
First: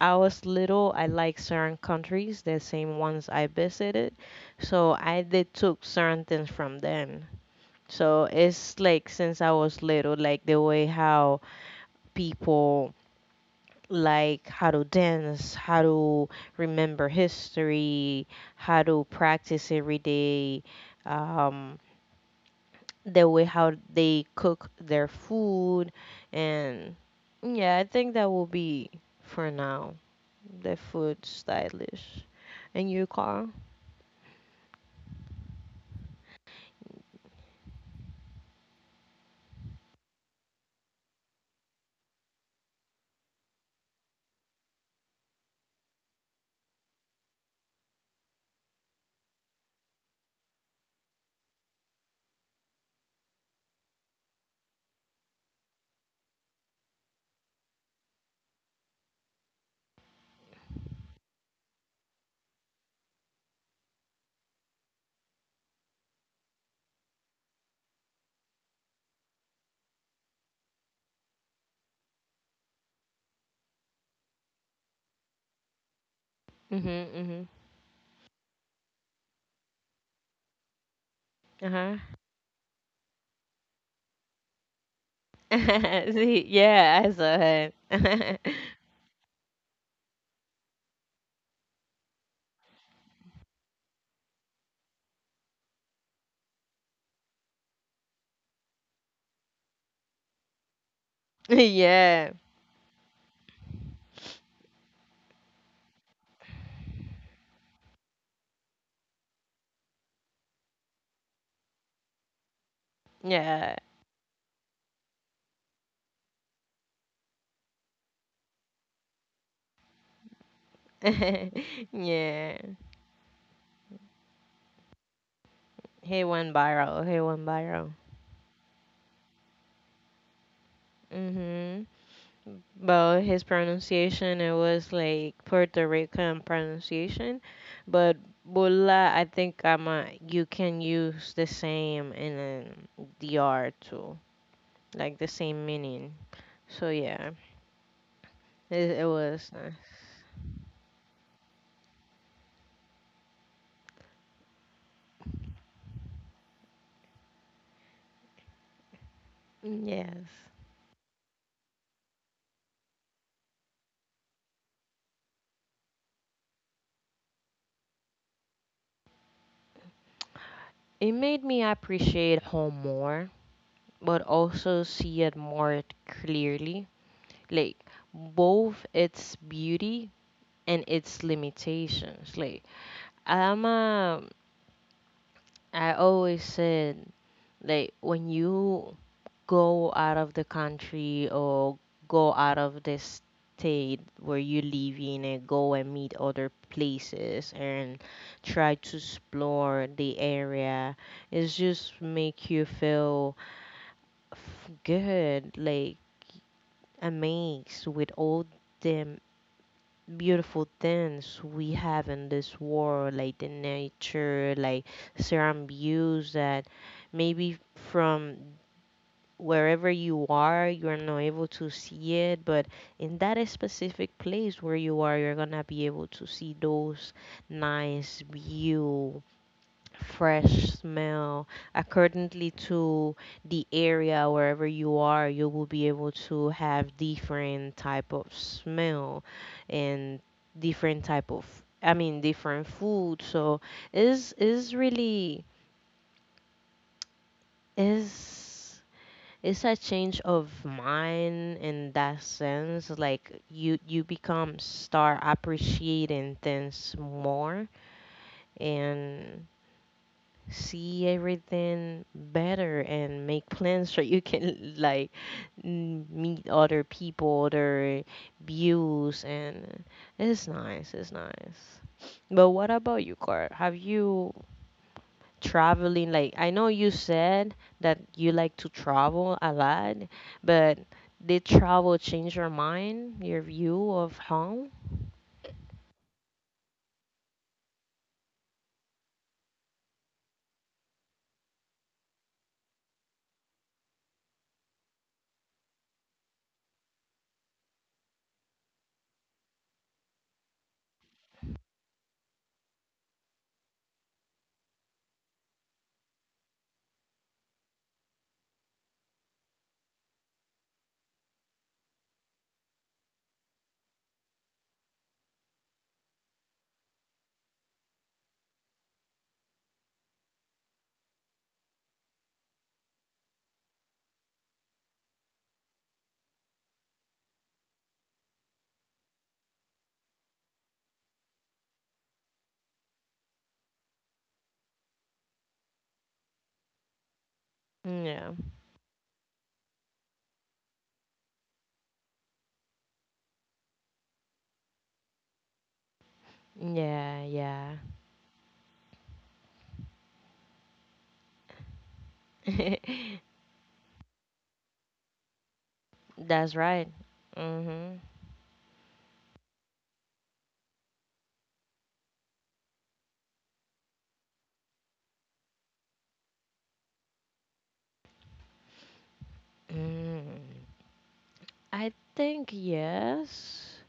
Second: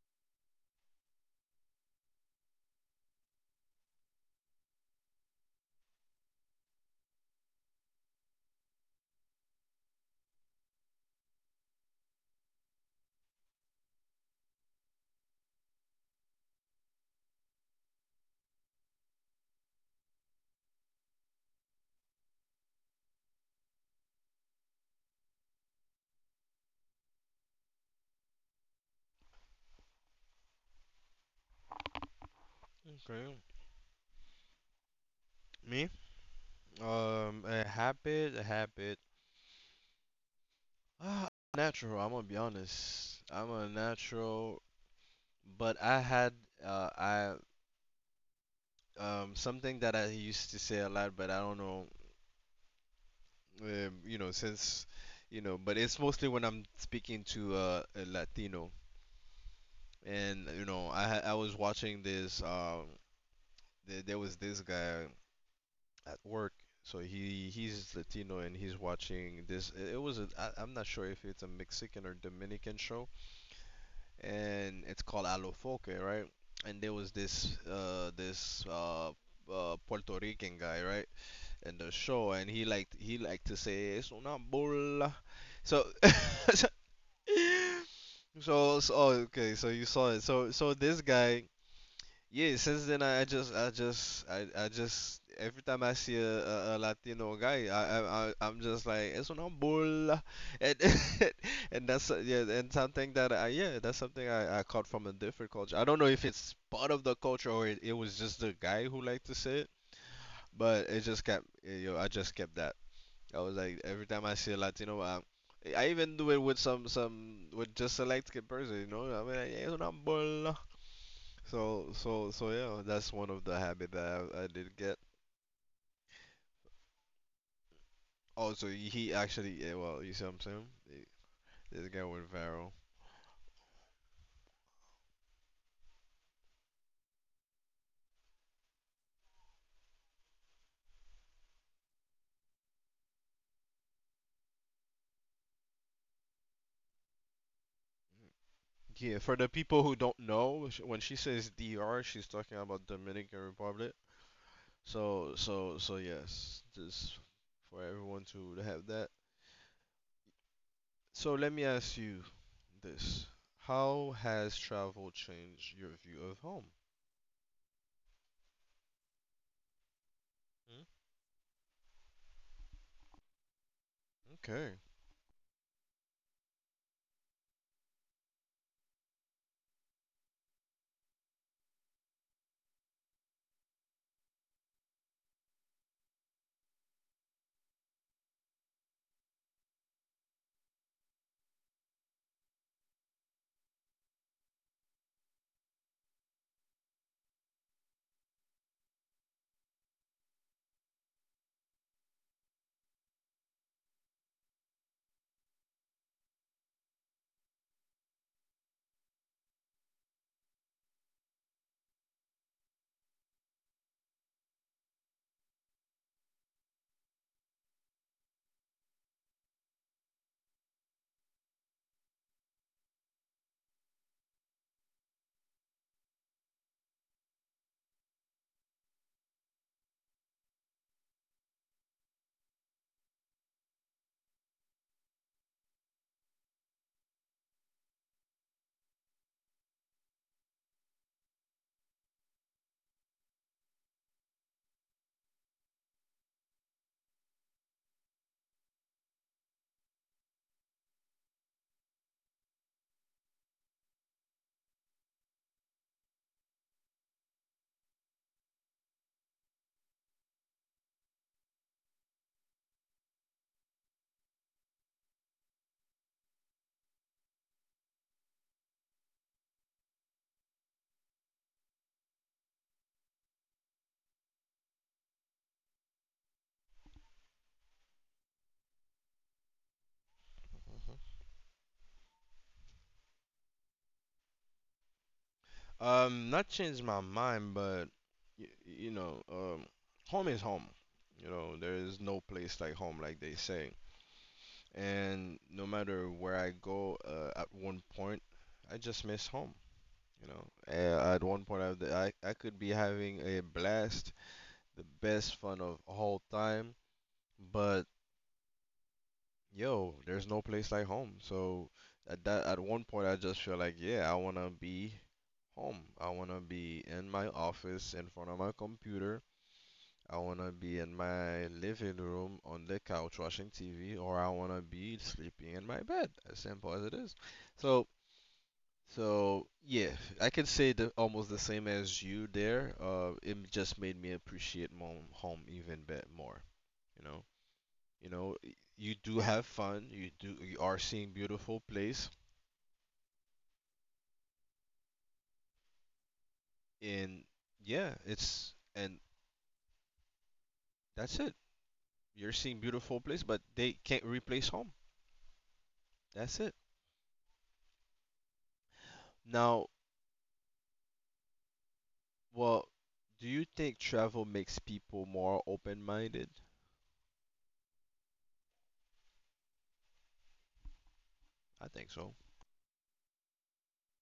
[SPEAKER 2] I was little, I like certain countries, the same ones I visited. So I did took certain things from them. So it's like since I was little, like the way how people like how to dance, how to remember history, how to practice every day, um, the way how they cook their food, and yeah, I think that will be for now. The food stylish, in your
[SPEAKER 1] Okay.
[SPEAKER 2] car.
[SPEAKER 1] Me? A habit, a habit. Ah, natural, I'm gonna be honest. I'm a natural, but I had I something that I used to say a lot, but I don't know you know, since, you know, but it's mostly when I'm speaking to a Latino. And you know, I was watching this there was this guy at work. So he's Latino and he's watching this. It was a, I'm not sure if it's a Mexican or Dominican show, and it's called Alofoque, right? And there was
[SPEAKER 2] Mm-hmm.
[SPEAKER 1] this Puerto Rican guy, right, in
[SPEAKER 2] Mm-hmm.
[SPEAKER 1] the
[SPEAKER 2] Uh-huh.
[SPEAKER 1] show, and he liked to say it's una bola. So
[SPEAKER 2] See, yeah, I saw her.
[SPEAKER 1] so so okay, so you saw it. So so this guy, yeah, since then I just every time I see a Latino guy, I I'm just like es una bola, and and that's
[SPEAKER 2] Yeah.
[SPEAKER 1] yeah, and something that I, yeah, that's something I caught from a different culture. I don't know if it's part of the culture or it was just the guy who liked to say it, but it just kept eh, yo, I just kept that. I was like
[SPEAKER 2] Yeah.
[SPEAKER 1] every time I see a Latino, I even do it with some with just select person, you know. I mean, like, es una bola. So
[SPEAKER 2] Yeah.
[SPEAKER 1] yeah, that's one of the habit that I did get.
[SPEAKER 2] He went viral. He went viral.
[SPEAKER 1] Also, he actually yeah, well, you see what I'm saying? It- This
[SPEAKER 2] Mm-hmm.
[SPEAKER 1] guy went viral.
[SPEAKER 2] But his pronunciation, it was like Puerto Rican pronunciation. But Bula, I think I'm a, you can use the same in DR too, like the same meaning. So yeah. It,
[SPEAKER 1] Yeah,
[SPEAKER 2] it
[SPEAKER 1] for the
[SPEAKER 2] was
[SPEAKER 1] people
[SPEAKER 2] nice.
[SPEAKER 1] who don't know, when she says DR, she's talking about Dominican Republic. So yes, just for everyone to have that.
[SPEAKER 2] Yes.
[SPEAKER 1] So let me ask you this. How has travel changed your view of home? Hmm?
[SPEAKER 2] It made me appreciate home more, but
[SPEAKER 1] Okay.
[SPEAKER 2] also see it more clearly. Like, both its beauty and its limitations. Like, I'm a I always said like when you go out of the country or go out of the state where you live in and go and meet other places and try to explore the area, it just make you feel good, like amazed with all them beautiful things we have in this world, like the nature, like certain views that maybe from wherever you are, you're not able to see it, but in that specific place where you are, you're gonna be able to see those nice view, fresh smell accordingly to the area. Wherever you are, you will be able to have different type of smell and different type of, I mean, different food. So is really is it's a change of mind in that sense, like you become start appreciating things more and see everything better and make plans so you can like meet other people, other views, and it's nice. It's nice. But what about you, Car? Have you traveling? Like I know you said that you like to travel a lot, but did travel change your mind, your view of home?
[SPEAKER 1] Not changed my mind, but y you know, um, home is home. You know, there is no place like home, like they say. And no matter where I go, at one point, I just miss home. You know. At one point, I could be having a blast, the best fun of all time, but yo, there's no place like home. So at one point, I just feel like, yeah, I wanna be home. I want to be in my office in front of my computer. I want to be in my living room on the couch watching TV, or I want to be sleeping in my bed. As simple as it is. So, so yeah, I can say almost the same as you there. It just made me appreciate home even bit more. You know, you know,
[SPEAKER 2] Yeah.
[SPEAKER 1] you do have fun. You do, you are seeing beautiful place, and
[SPEAKER 2] Yeah, yeah.
[SPEAKER 1] yeah, it's and that's it. You're seeing beautiful place, but they can't replace home. That's it.
[SPEAKER 2] That's right. Mm-hmm.
[SPEAKER 1] Now, well, do you think travel makes people more open-minded?
[SPEAKER 2] Mm,
[SPEAKER 1] I think
[SPEAKER 2] I
[SPEAKER 1] so.
[SPEAKER 2] think yes.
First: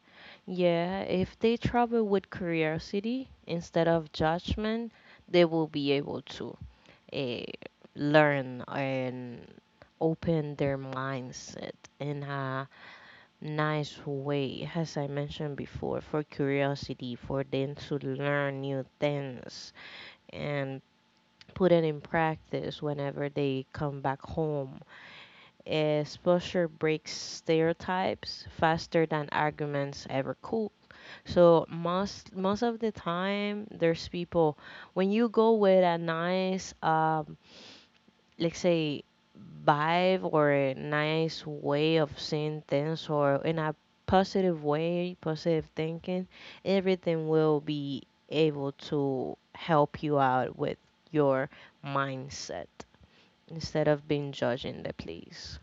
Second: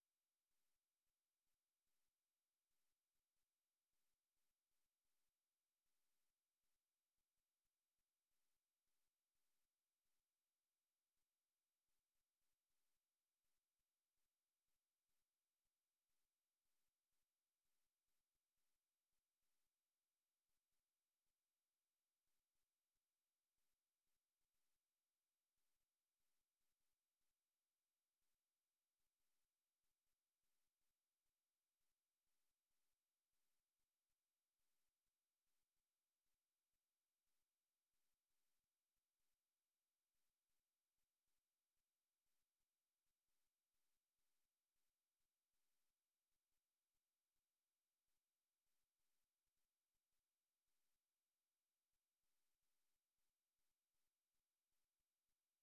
[SPEAKER 2] Yeah, if they travel with curiosity instead of judgment, they will be able to uh, learn and open their mindset in a nice way, as I mentioned before, for curiosity, for them to learn new things and put it in practice whenever they come back home is Pusher breaks stereotypes faster than arguments ever could. So most of the time, there's people when you go with a nice, let's say, vibe or a nice way of seeing things, or in a positive way, positive thinking, everything will be able to help you out with your mindset instead of being judging the place.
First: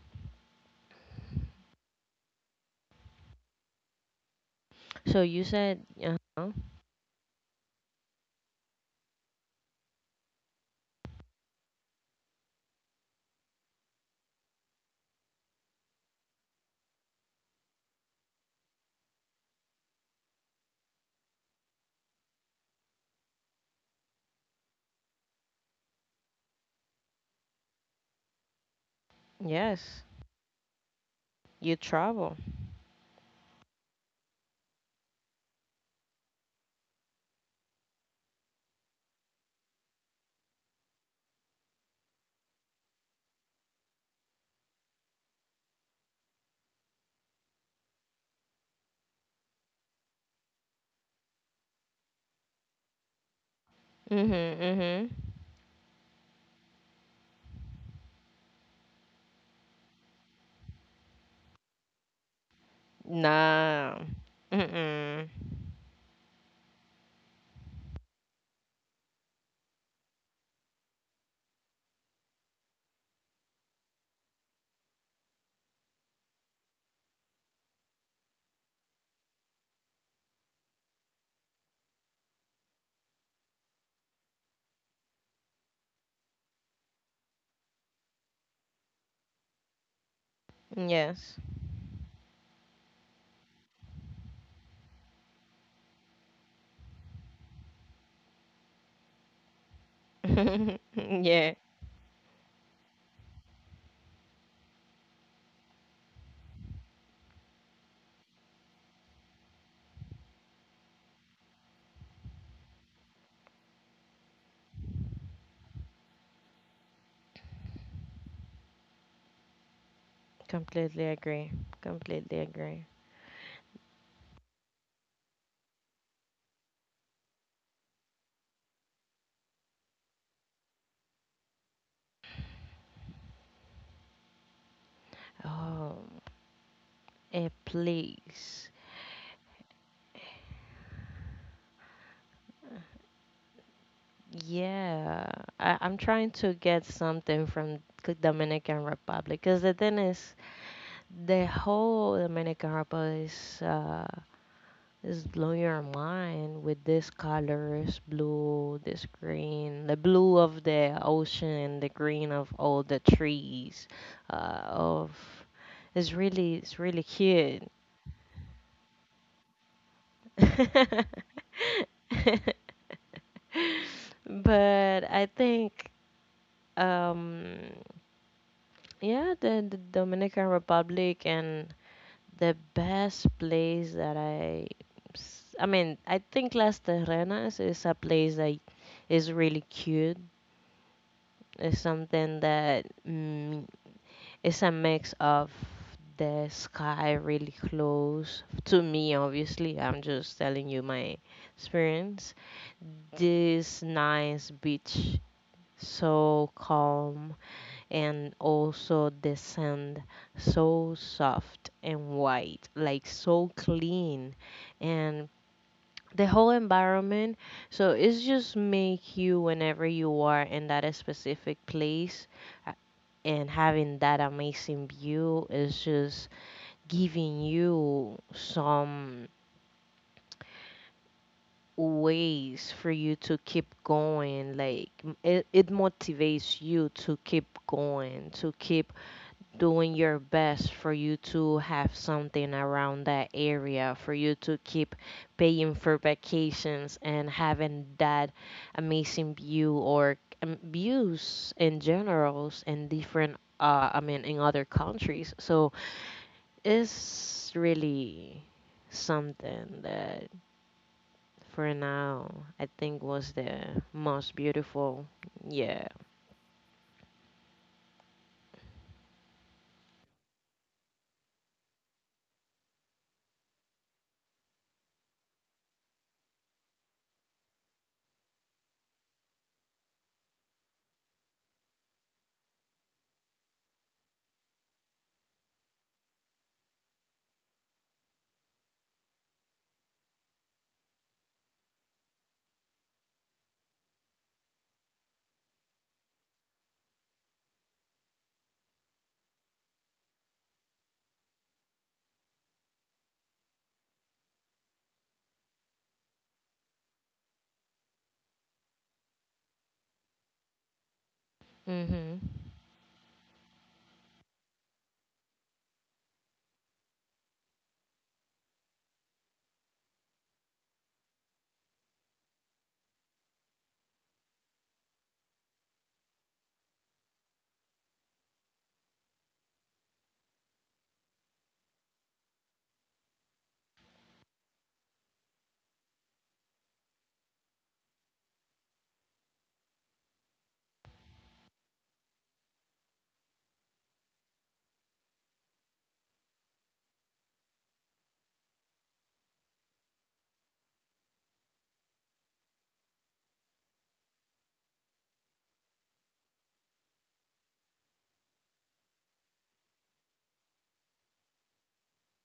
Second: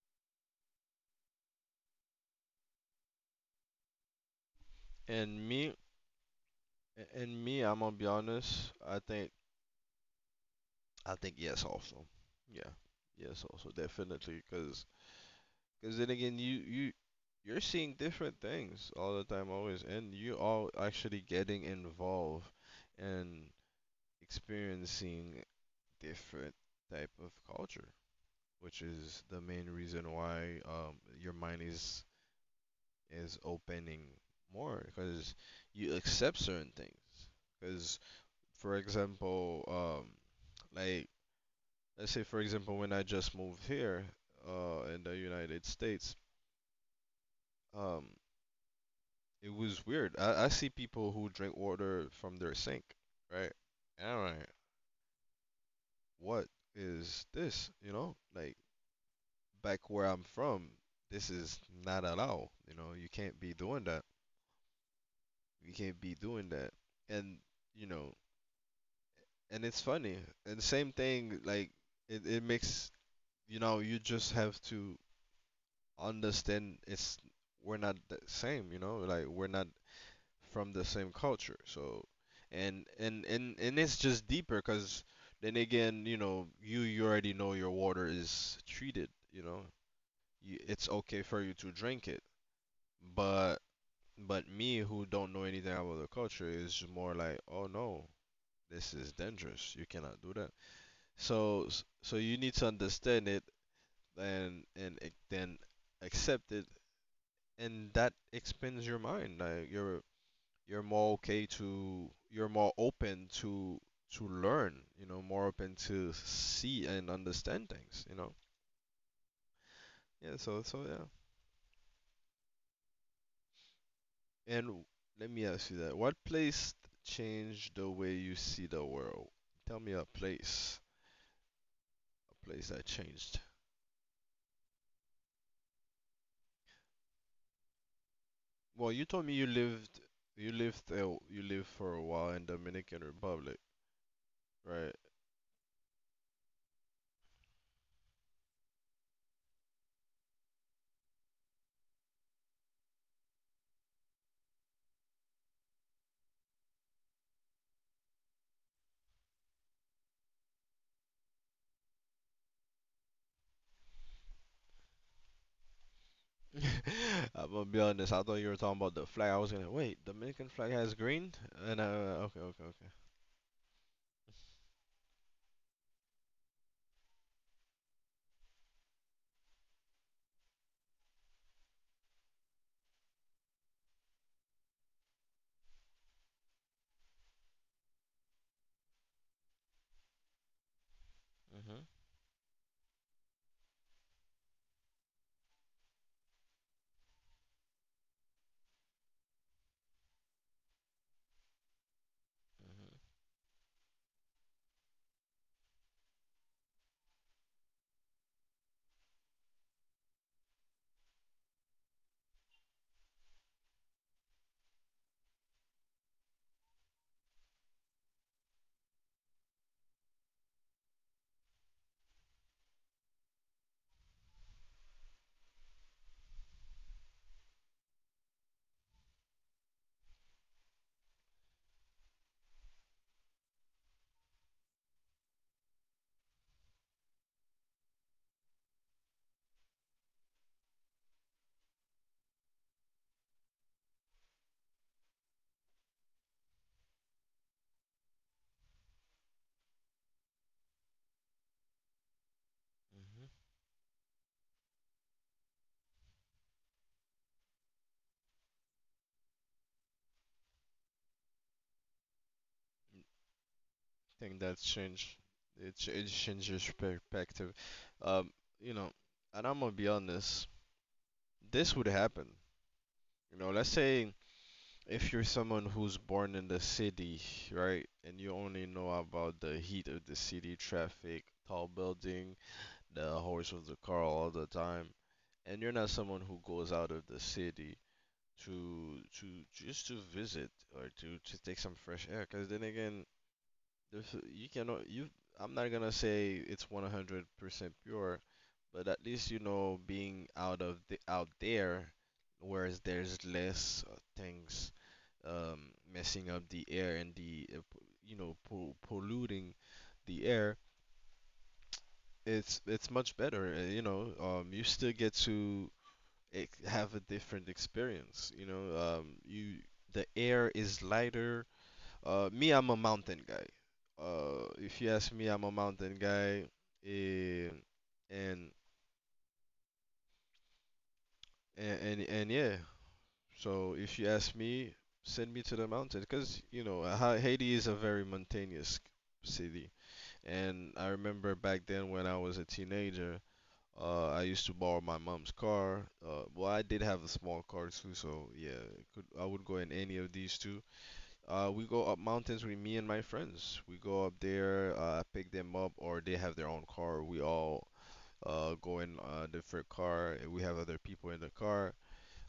[SPEAKER 2] So you
[SPEAKER 1] And me,
[SPEAKER 2] said, uh-huh.
[SPEAKER 1] and me, I'm gonna be honest. I think yes, also. Yeah, yes, also definitely. Cause then again, you you're seeing different things all the time, always, and you are actually getting involved and experiencing different type of culture, which is the main
[SPEAKER 2] Yes,
[SPEAKER 1] reason why your mind
[SPEAKER 2] you
[SPEAKER 1] is
[SPEAKER 2] travel.
[SPEAKER 1] is opening more because you accept certain things. Because, for example, like let's say for example when I just moved here in the United States. um, it was weird. I see people who drink water from their sink, right? And I'm like,
[SPEAKER 2] Mhm, mhm.
[SPEAKER 1] what is this? You know, like back where I'm from, this is not allowed. You know, you can't be doing
[SPEAKER 2] Nah.
[SPEAKER 1] that.
[SPEAKER 2] Mm-mm.
[SPEAKER 1] We can't be doing that. And you know, and it's funny. And same thing, like it makes, you know, you just have to understand it's we're not the same, you know, like we're not from the same culture. So and it's just deeper because then again, you know, you already know your water is treated, you know. It's okay for
[SPEAKER 2] Yes.
[SPEAKER 1] you to drink it. But me who don't know anything about the culture is more like, oh no, this is dangerous. You cannot do that.
[SPEAKER 2] Yeah.
[SPEAKER 1] So so you need to understand it and ac- then accept it, and that expands your mind. Like you're more okay to you're more open to learn. You know, more open to see and understand things. You know. Yeah. So yeah.
[SPEAKER 2] Completely agree. Completely agree.
[SPEAKER 1] And let me ask you that. What place changed the way you see the world? Tell me a place. A place that changed.
[SPEAKER 2] Oh, a place.
[SPEAKER 1] Well, you told me you lived for a while in Dominican Republic, right?
[SPEAKER 2] Yeah, I, I'm trying to get something from Dominican Republic because the thing is, the whole Dominican Republic is just blow your mind with these colors blue, this green, the blue of the ocean, the green of all the trees. Of it's really
[SPEAKER 1] I'm
[SPEAKER 2] cute.
[SPEAKER 1] gonna be honest. I thought you were talking about the flag. I was gonna wait. Dominican flag has
[SPEAKER 2] But
[SPEAKER 1] green, and no, no, no, okay, okay, okay.
[SPEAKER 2] I think um yeah the Dominican Republic and the best place that I I mean I think Las Terrenas is a place that is really cute. It's
[SPEAKER 1] Hmm.
[SPEAKER 2] something that mm, it's a mix of the sky really close to me. Obviously, I'm just telling you my experience. This nice beach, so calm, and also the sand, so soft and white, like so clean, and the whole environment, so it's just make you whenever you are in that specific place, uh, and having that amazing view is just giving you some ways for you to keep going. It motivates you to keep going, to keep doing your best for you to have something around that area, for you to keep paying for vacations and having that amazing view or views in generals in different, I mean, in other countries. So it's really something that for now I
[SPEAKER 1] I
[SPEAKER 2] think was the most
[SPEAKER 1] think that's
[SPEAKER 2] beautiful.
[SPEAKER 1] changed.
[SPEAKER 2] Yeah.
[SPEAKER 1] It changed your perspective. Um, you know, and I'm gonna be honest. This would happen. You know, let's say if you're someone who's born in the city, right, and you only know about the heat of the city, traffic, tall building, the horse of the car all the time, and you're not someone who goes out of the city to just to visit or to take some fresh air. Because then again, there's you cannot you. I'm not gonna say it's 100% pure, but at least you know being out of there, whereas there's less things messing up the air and the you know polluting the air.
[SPEAKER 2] Mhm.
[SPEAKER 1] It's it's much better. You know, you still get to have a different experience. You know, you the air is lighter. Me, I'm a mountain guy. If you ask me, I'm a mountain guy. eh, and and yeah. So if you ask me, send me to the mountain because you know Haiti is a very mountainous city. And I remember back then when I was a teenager, I used to borrow my mom's car. Well, I did have a small car too, so yeah, it could, I would go in any of these two. We go up mountains with me and my friends. We go up there, pick them up, or they have their own car. We all go in a different car, and we have other people in the car.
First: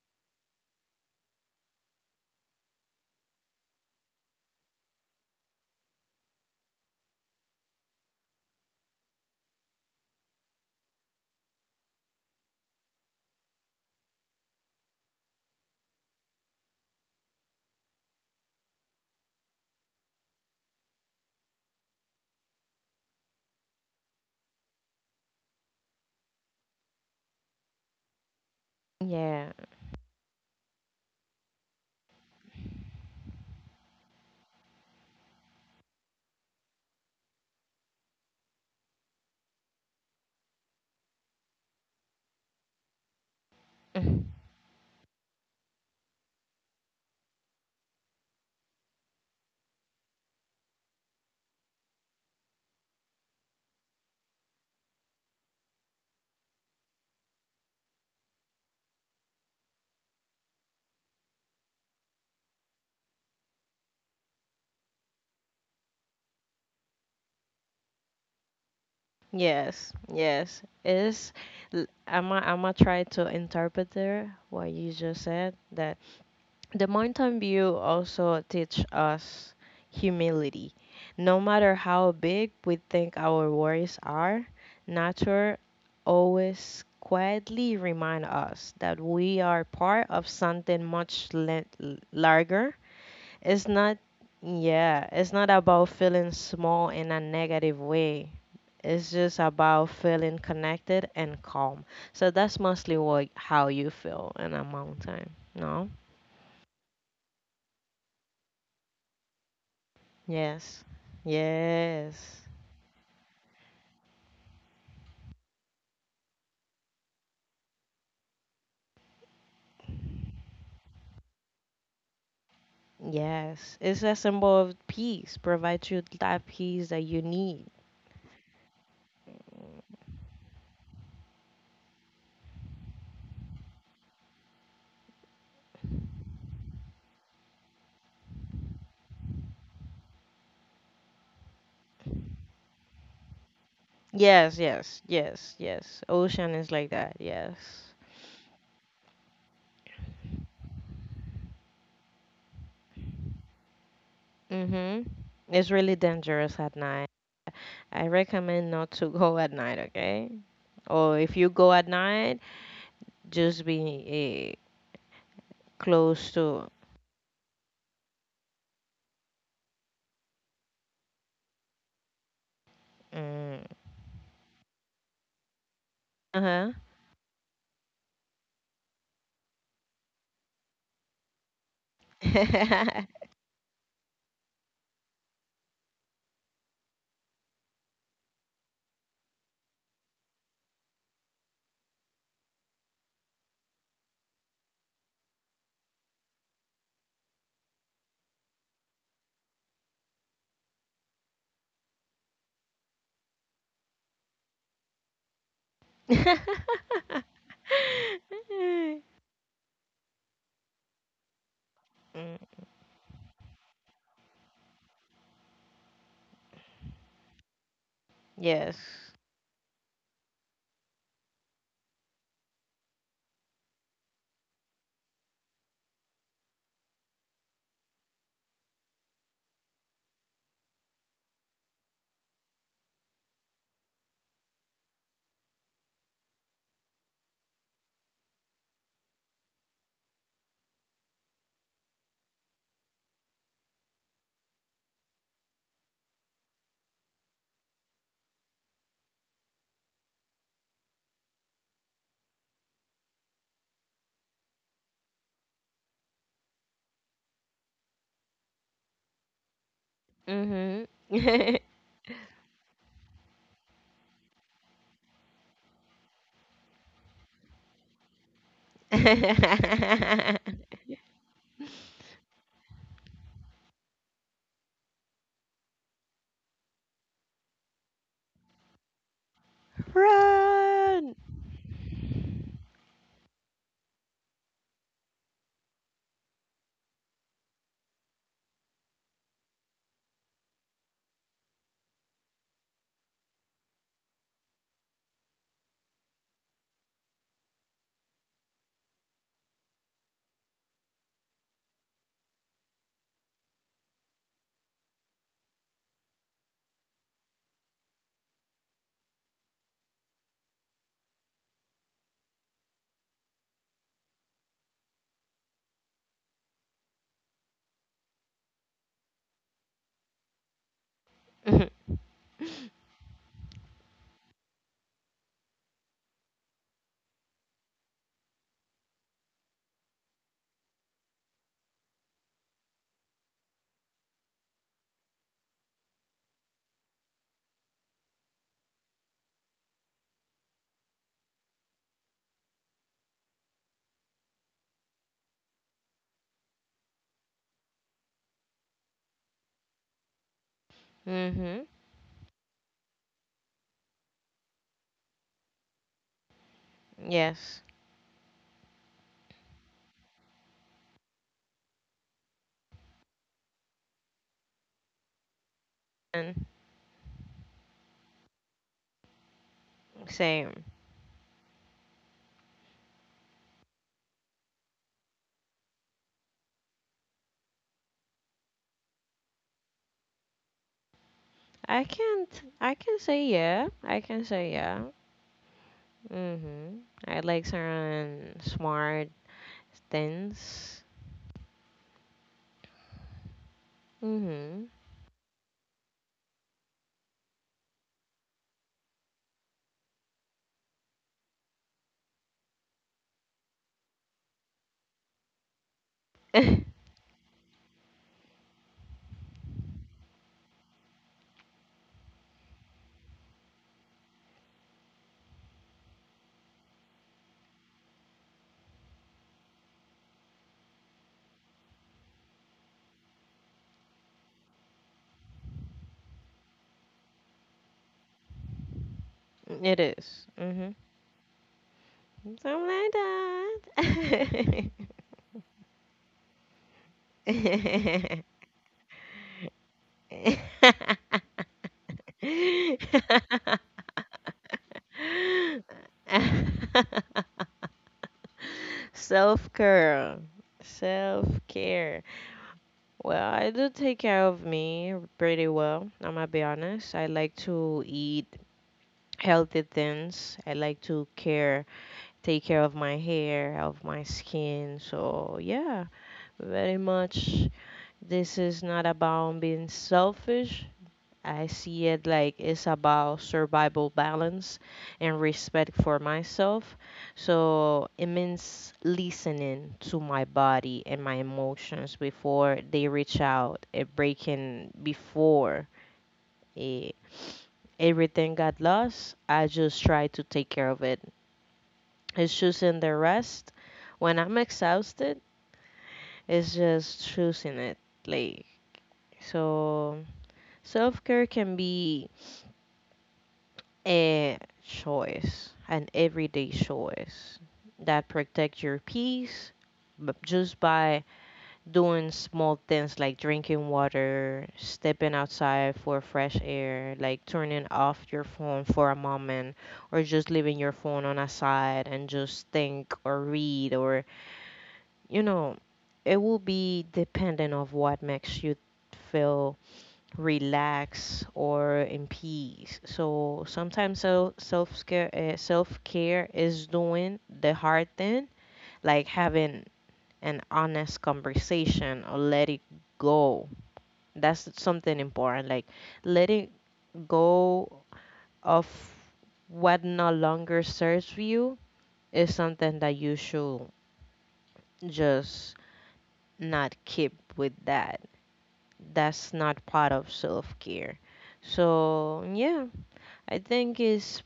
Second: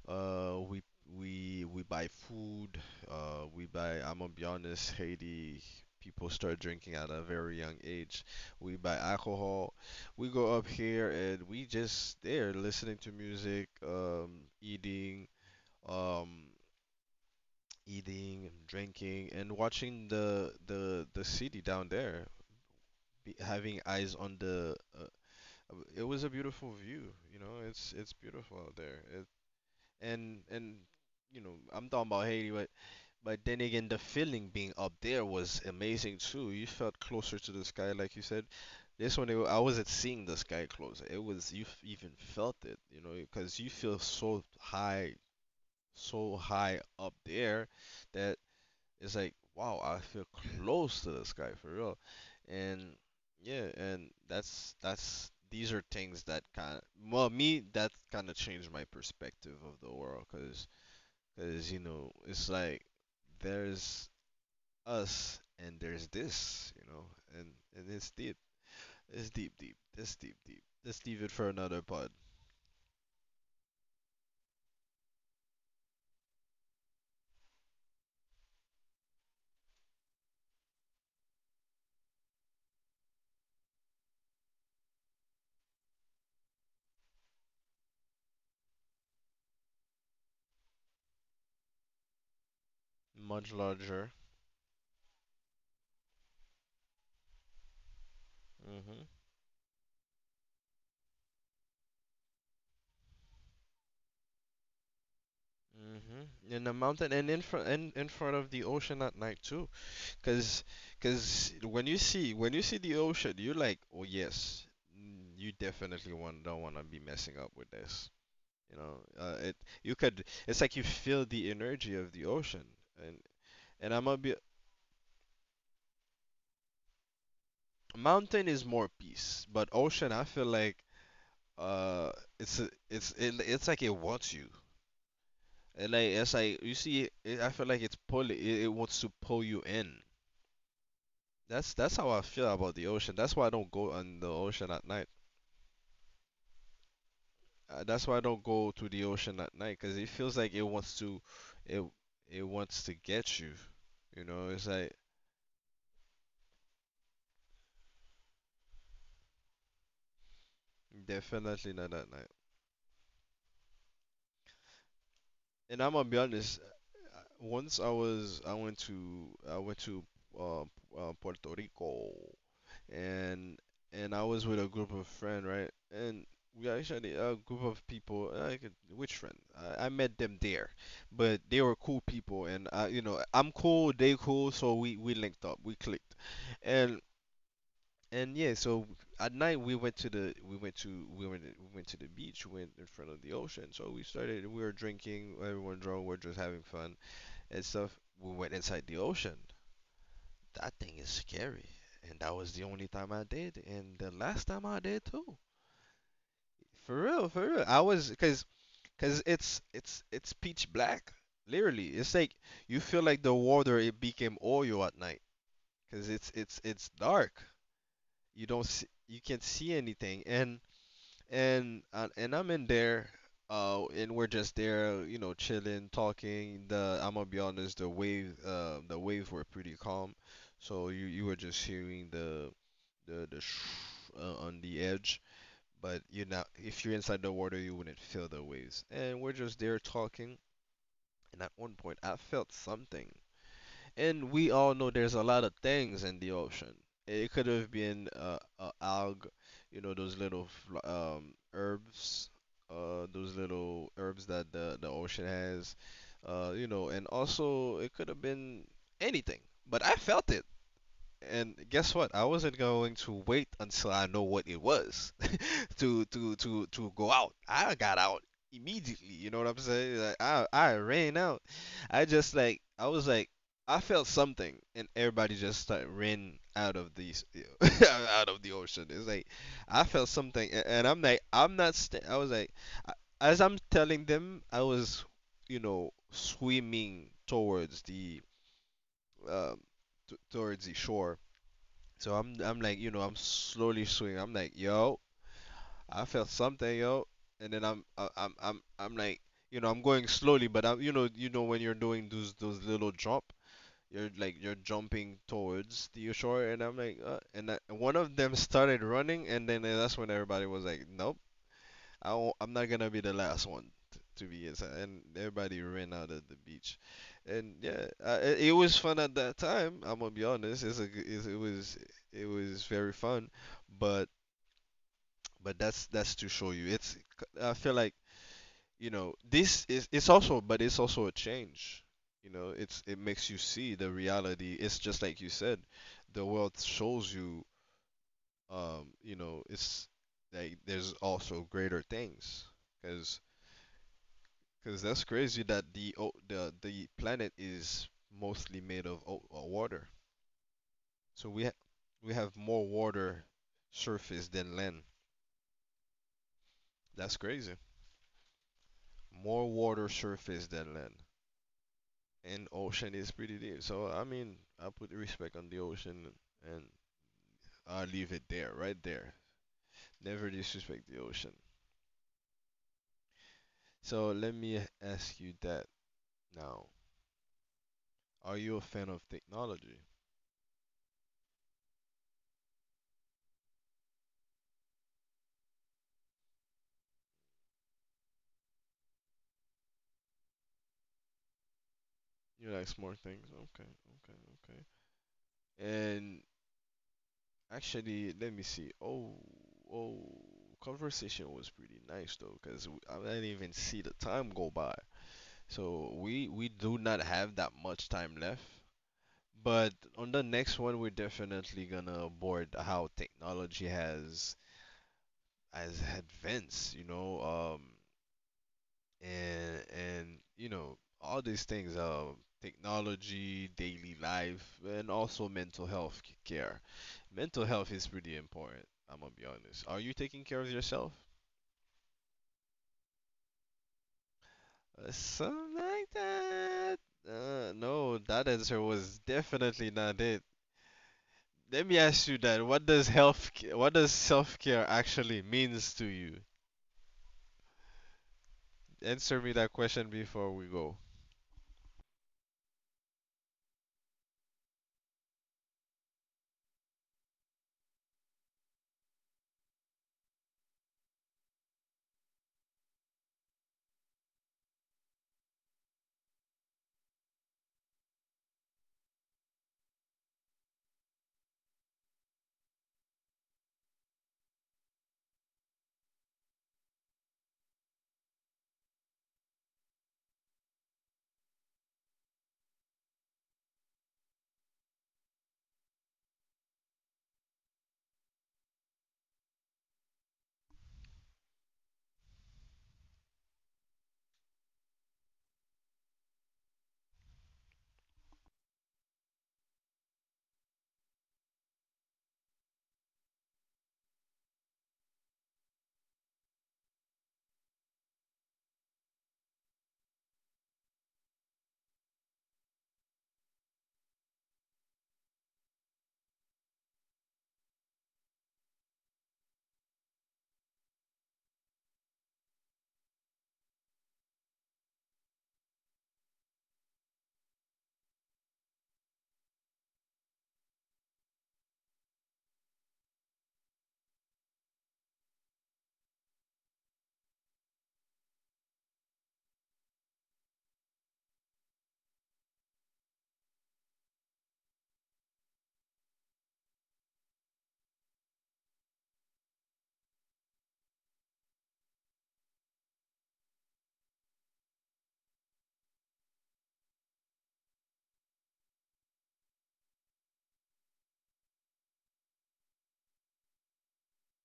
[SPEAKER 1] Uh, we we buy food. We buy. I'm gonna be honest. Haiti people start drinking at a very young age. We buy alcohol. We go up here and we just there listening to music, um, eating, drinking, and watching the city down there, be, having eyes on the. It was a beautiful view. You know, it's beautiful out there. It,
[SPEAKER 2] Yeah.
[SPEAKER 1] and you know, I'm talking about Haiti, but then again, the feeling being up there was amazing too. You felt closer to the sky, like you said. This one, I wasn't seeing the sky closer. It was even felt it, you know, because you feel so high up there that it's like, wow, I feel close to the sky for real. And yeah, and that's these are things that kind of, well, me, that kind of changed my perspective of the world, because you know, it's like there's us and there's this, you know, and it's deep. It's deep, deep.
[SPEAKER 2] Yes,
[SPEAKER 1] It's deep,
[SPEAKER 2] yes.
[SPEAKER 1] deep. Let's leave it
[SPEAKER 2] Is
[SPEAKER 1] for another pod.
[SPEAKER 2] I'm gonna try to interpret there what you just said, that the mountain view also teach us humility. No matter how big we think our worries are, nature always quietly remind us that we are part of something larger.
[SPEAKER 1] Much
[SPEAKER 2] It's not
[SPEAKER 1] larger.
[SPEAKER 2] yeah, it's not about feeling small in a negative way,
[SPEAKER 1] Mm Mhm.
[SPEAKER 2] it's just about feeling connected and calm. So that's mostly what how you feel in a mountain. No?
[SPEAKER 1] mm Mhm. In the mountain and in front of the ocean at night too, cause
[SPEAKER 2] Yes.
[SPEAKER 1] cause when
[SPEAKER 2] Yes.
[SPEAKER 1] when you see the ocean, you're like, oh yes, mm, you definitely want don't want to be messing up with this. You know, it you could. It's like you feel the energy of the ocean, and
[SPEAKER 2] Yes. It's
[SPEAKER 1] I'm
[SPEAKER 2] a
[SPEAKER 1] gonna be,
[SPEAKER 2] symbol of peace. Provides you that peace that you need.
[SPEAKER 1] mountain is more peace, but ocean I feel like uh it's like it wants you, and it's like you see it, I feel like it's pulling it wants to pull you in. That's how I feel about the ocean. That's why I don't go on the
[SPEAKER 2] Yes,
[SPEAKER 1] ocean at
[SPEAKER 2] yes,
[SPEAKER 1] night.
[SPEAKER 2] yes, yes. Ocean is like that, yes.
[SPEAKER 1] That's why I don't go to the ocean at night because it feels like it it wants to get you, you know, it's like.
[SPEAKER 2] Mm-hmm. It's really dangerous at night. I recommend not to go at night, okay? Or if you go
[SPEAKER 1] Definitely
[SPEAKER 2] at
[SPEAKER 1] not at night.
[SPEAKER 2] night, just be
[SPEAKER 1] And I'm gonna be
[SPEAKER 2] close
[SPEAKER 1] honest.
[SPEAKER 2] to.
[SPEAKER 1] Once I was, I went to Puerto Rico, and
[SPEAKER 2] Mm.
[SPEAKER 1] I was with a group of friends, right? And we
[SPEAKER 2] Uh-huh.
[SPEAKER 1] actually a group of people. I could, which friend? I met them there, but they were cool people, and I, you know, I'm cool, they cool, so we linked up, we clicked, and yeah. So at night we went to the we went to the beach, we went in front of the ocean. So we were drinking, everyone drunk, we are just having fun and stuff. We went inside the ocean. That thing is scary. And that was the only time I did, and the last time I did too. For real, for real. I was Cause it's pitch black. Literally, it's like
[SPEAKER 2] Mm.
[SPEAKER 1] you feel like the water it became oil at night, cause it's dark. You don't
[SPEAKER 2] Yes.
[SPEAKER 1] see, you can't see anything, and and I'm in there, and we're just there, you know, chilling, talking. The I'm gonna be honest, the waves were pretty calm, so you were just hearing the sh on the edge, but you know, if you're inside the water, you wouldn't feel the waves. And we're just there talking, and at one point, I felt something. And we all know there's a lot of things in the ocean. It could have been a alg, you know, those herbs, those little herbs that the ocean has, you know, and also it could have been anything. But I felt it,
[SPEAKER 2] Mhm. Mm.
[SPEAKER 1] and guess what? I wasn't going to wait until I know what it was to go out. I got out immediately. You know what I'm saying? Like I ran out. I just like I was like I felt something, and everybody just like ran out of these out of the ocean. It's like I felt something, and I'm
[SPEAKER 2] Run.
[SPEAKER 1] like I'm not. I was like I- as I'm telling them, I was you know swimming towards the um towards the shore. So I'm like you know I'm slowly swimming. I'm like yo, I felt something, yo. And then I'm like, you know, I'm going slowly, but I'm, you know when you're doing those little jump, you're like you're jumping towards the shore, and I'm like, and I, one of them started running, and then that's when everybody was like, nope, I won't, I'm not gonna be the last one to be inside, and everybody ran out of the beach, and yeah, it was fun at that time. I'm gonna be honest, it was very fun, but but that's to show you, it's, I feel like, you know, this is, it's also, but it's also a change. You know, it's, it makes you see the reality. It's just like you said, the world shows you, you know, it's like there's also greater things, because that's crazy that the the planet is mostly made of water. So
[SPEAKER 2] Mhm.
[SPEAKER 1] we have more water surface than land. That's crazy.
[SPEAKER 2] Yes.
[SPEAKER 1] More water surface than land. And ocean is pretty deep. So I mean, I put respect on the ocean,
[SPEAKER 2] And
[SPEAKER 1] and I'll leave it there, right there. Never
[SPEAKER 2] same.
[SPEAKER 1] disrespect the ocean. So let me ask you that now. Are you a fan of technology?
[SPEAKER 2] I can't. I can say yeah. I can say yeah. Mhm. I like certain smart things.
[SPEAKER 1] You like smart things? Okay, okay, okay.
[SPEAKER 2] Mhm.
[SPEAKER 1] And actually, let me see. Oh, coffee nice though, because I didn't even see the time go by. So we we
[SPEAKER 2] It
[SPEAKER 1] do not have that much time left. But on the next one, we're definitely gonna board how technology has advanced, you know, and you know all these things, technology, daily life, and also mental health care. Mental health is pretty important. I'm gonna be honest. Are you
[SPEAKER 2] is.
[SPEAKER 1] taking care of yourself?
[SPEAKER 2] Something like that.
[SPEAKER 1] Something like that. No, that answer was definitely not it. Let me ask you that. What does self-care actually means to you? Answer me
[SPEAKER 2] Self
[SPEAKER 1] that question
[SPEAKER 2] care.
[SPEAKER 1] before we go.
[SPEAKER 2] Self care. Well, I do take care of me pretty well. I'm gonna be honest. I like to eat healthy things. I like to care, take care of my hair, of my skin. So, yeah, very much. This is not about being selfish. I see it like it's about survival, balance, and respect for myself. So it means listening to my body and my emotions before they reach out and breaking before eh, everything got lost. I just try to take care of it. It's choosing the rest when I'm exhausted. It's just choosing it. Like, so. Self care can be a choice, an everyday choice that protects your peace, but just by doing small things like drinking water, stepping outside for fresh air, like turning off your phone for a moment, or just leaving your phone on a side and just think or read, or you know, it will be dependent of what makes you feel relax or in peace. So sometimes, self-care is doing the hard thing, like having an honest conversation or let it go. That's something important, like letting go of what no longer serves you is something that you should just not keep with. That's not part of self-care. So yeah, I think it's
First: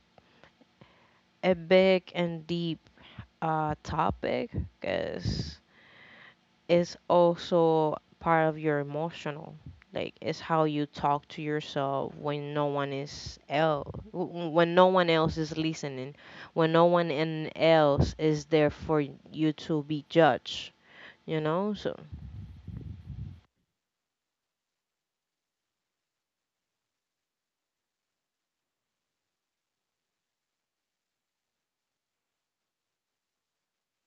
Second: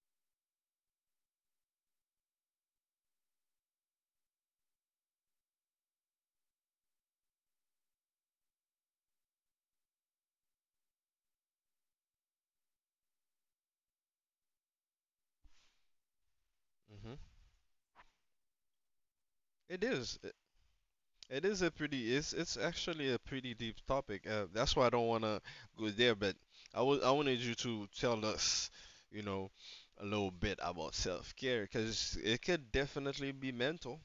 [SPEAKER 2] a big and deep topic, because it's also part of your emotional. Like it's how you talk to yourself when no one is el when no one else is listening, when no one
[SPEAKER 1] Hmm.
[SPEAKER 2] in else is there for you to
[SPEAKER 1] It
[SPEAKER 2] be
[SPEAKER 1] is. It
[SPEAKER 2] judged. You
[SPEAKER 1] it is a
[SPEAKER 2] know, so
[SPEAKER 1] pretty. It's actually a pretty deep topic. That's why I don't wanna go there. But I wanted you to tell us, you know, a little bit about self-care, because it could definitely be mental,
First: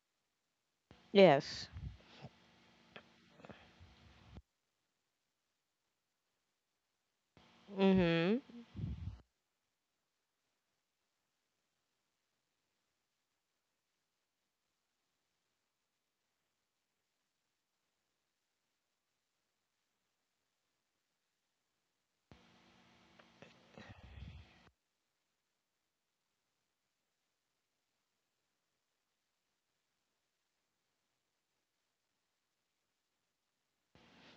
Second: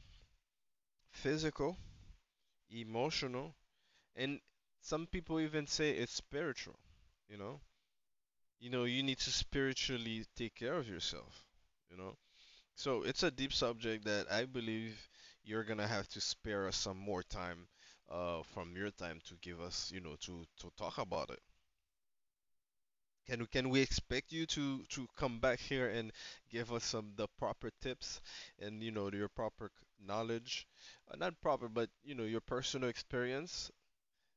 [SPEAKER 2] yes.
[SPEAKER 1] physical, emotional, and some people even say it's spiritual. You know,
[SPEAKER 2] Mhm.
[SPEAKER 1] you know you need to spiritually take care of yourself, you know, so it's a deep subject that I believe you're gonna have to spare us some more time, from your time to give us, you know, to talk about it. Can we expect you to come back here and give us some the proper tips and you know your proper knowledge, not proper but you know your personal experience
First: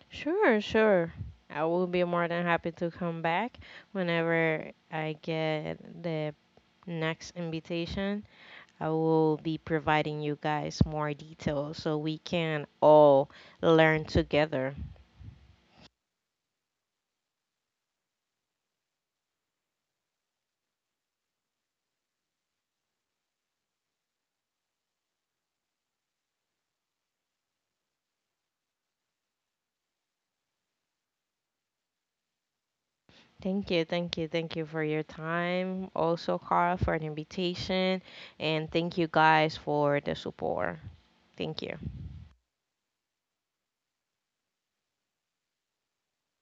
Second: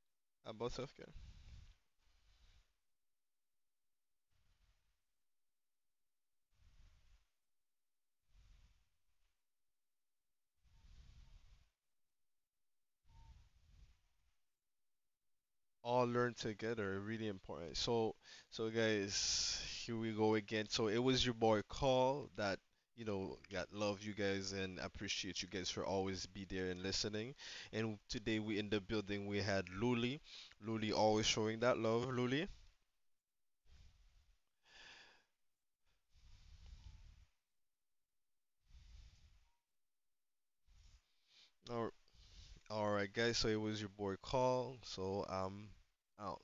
[SPEAKER 2] Sure,
[SPEAKER 1] about
[SPEAKER 2] sure.
[SPEAKER 1] self-care.
[SPEAKER 2] I will be more than happy to come back whenever I get the next invitation. I will be providing you guys more details so we can all learn together.
[SPEAKER 1] All learn together. Really important. So, so guys, here we go again. So it was your boy Call that you know got love you guys and appreciate you guys for always be there and listening. And today we in the building, we had Luli. Luli always showing that love. Luli.
[SPEAKER 2] Thank you, thank you, thank you for your time. Also, Carl, for the invitation. And thank you guys for the support. Thank you.
[SPEAKER 1] All, all right, guys. So it was your boy Call. So uh,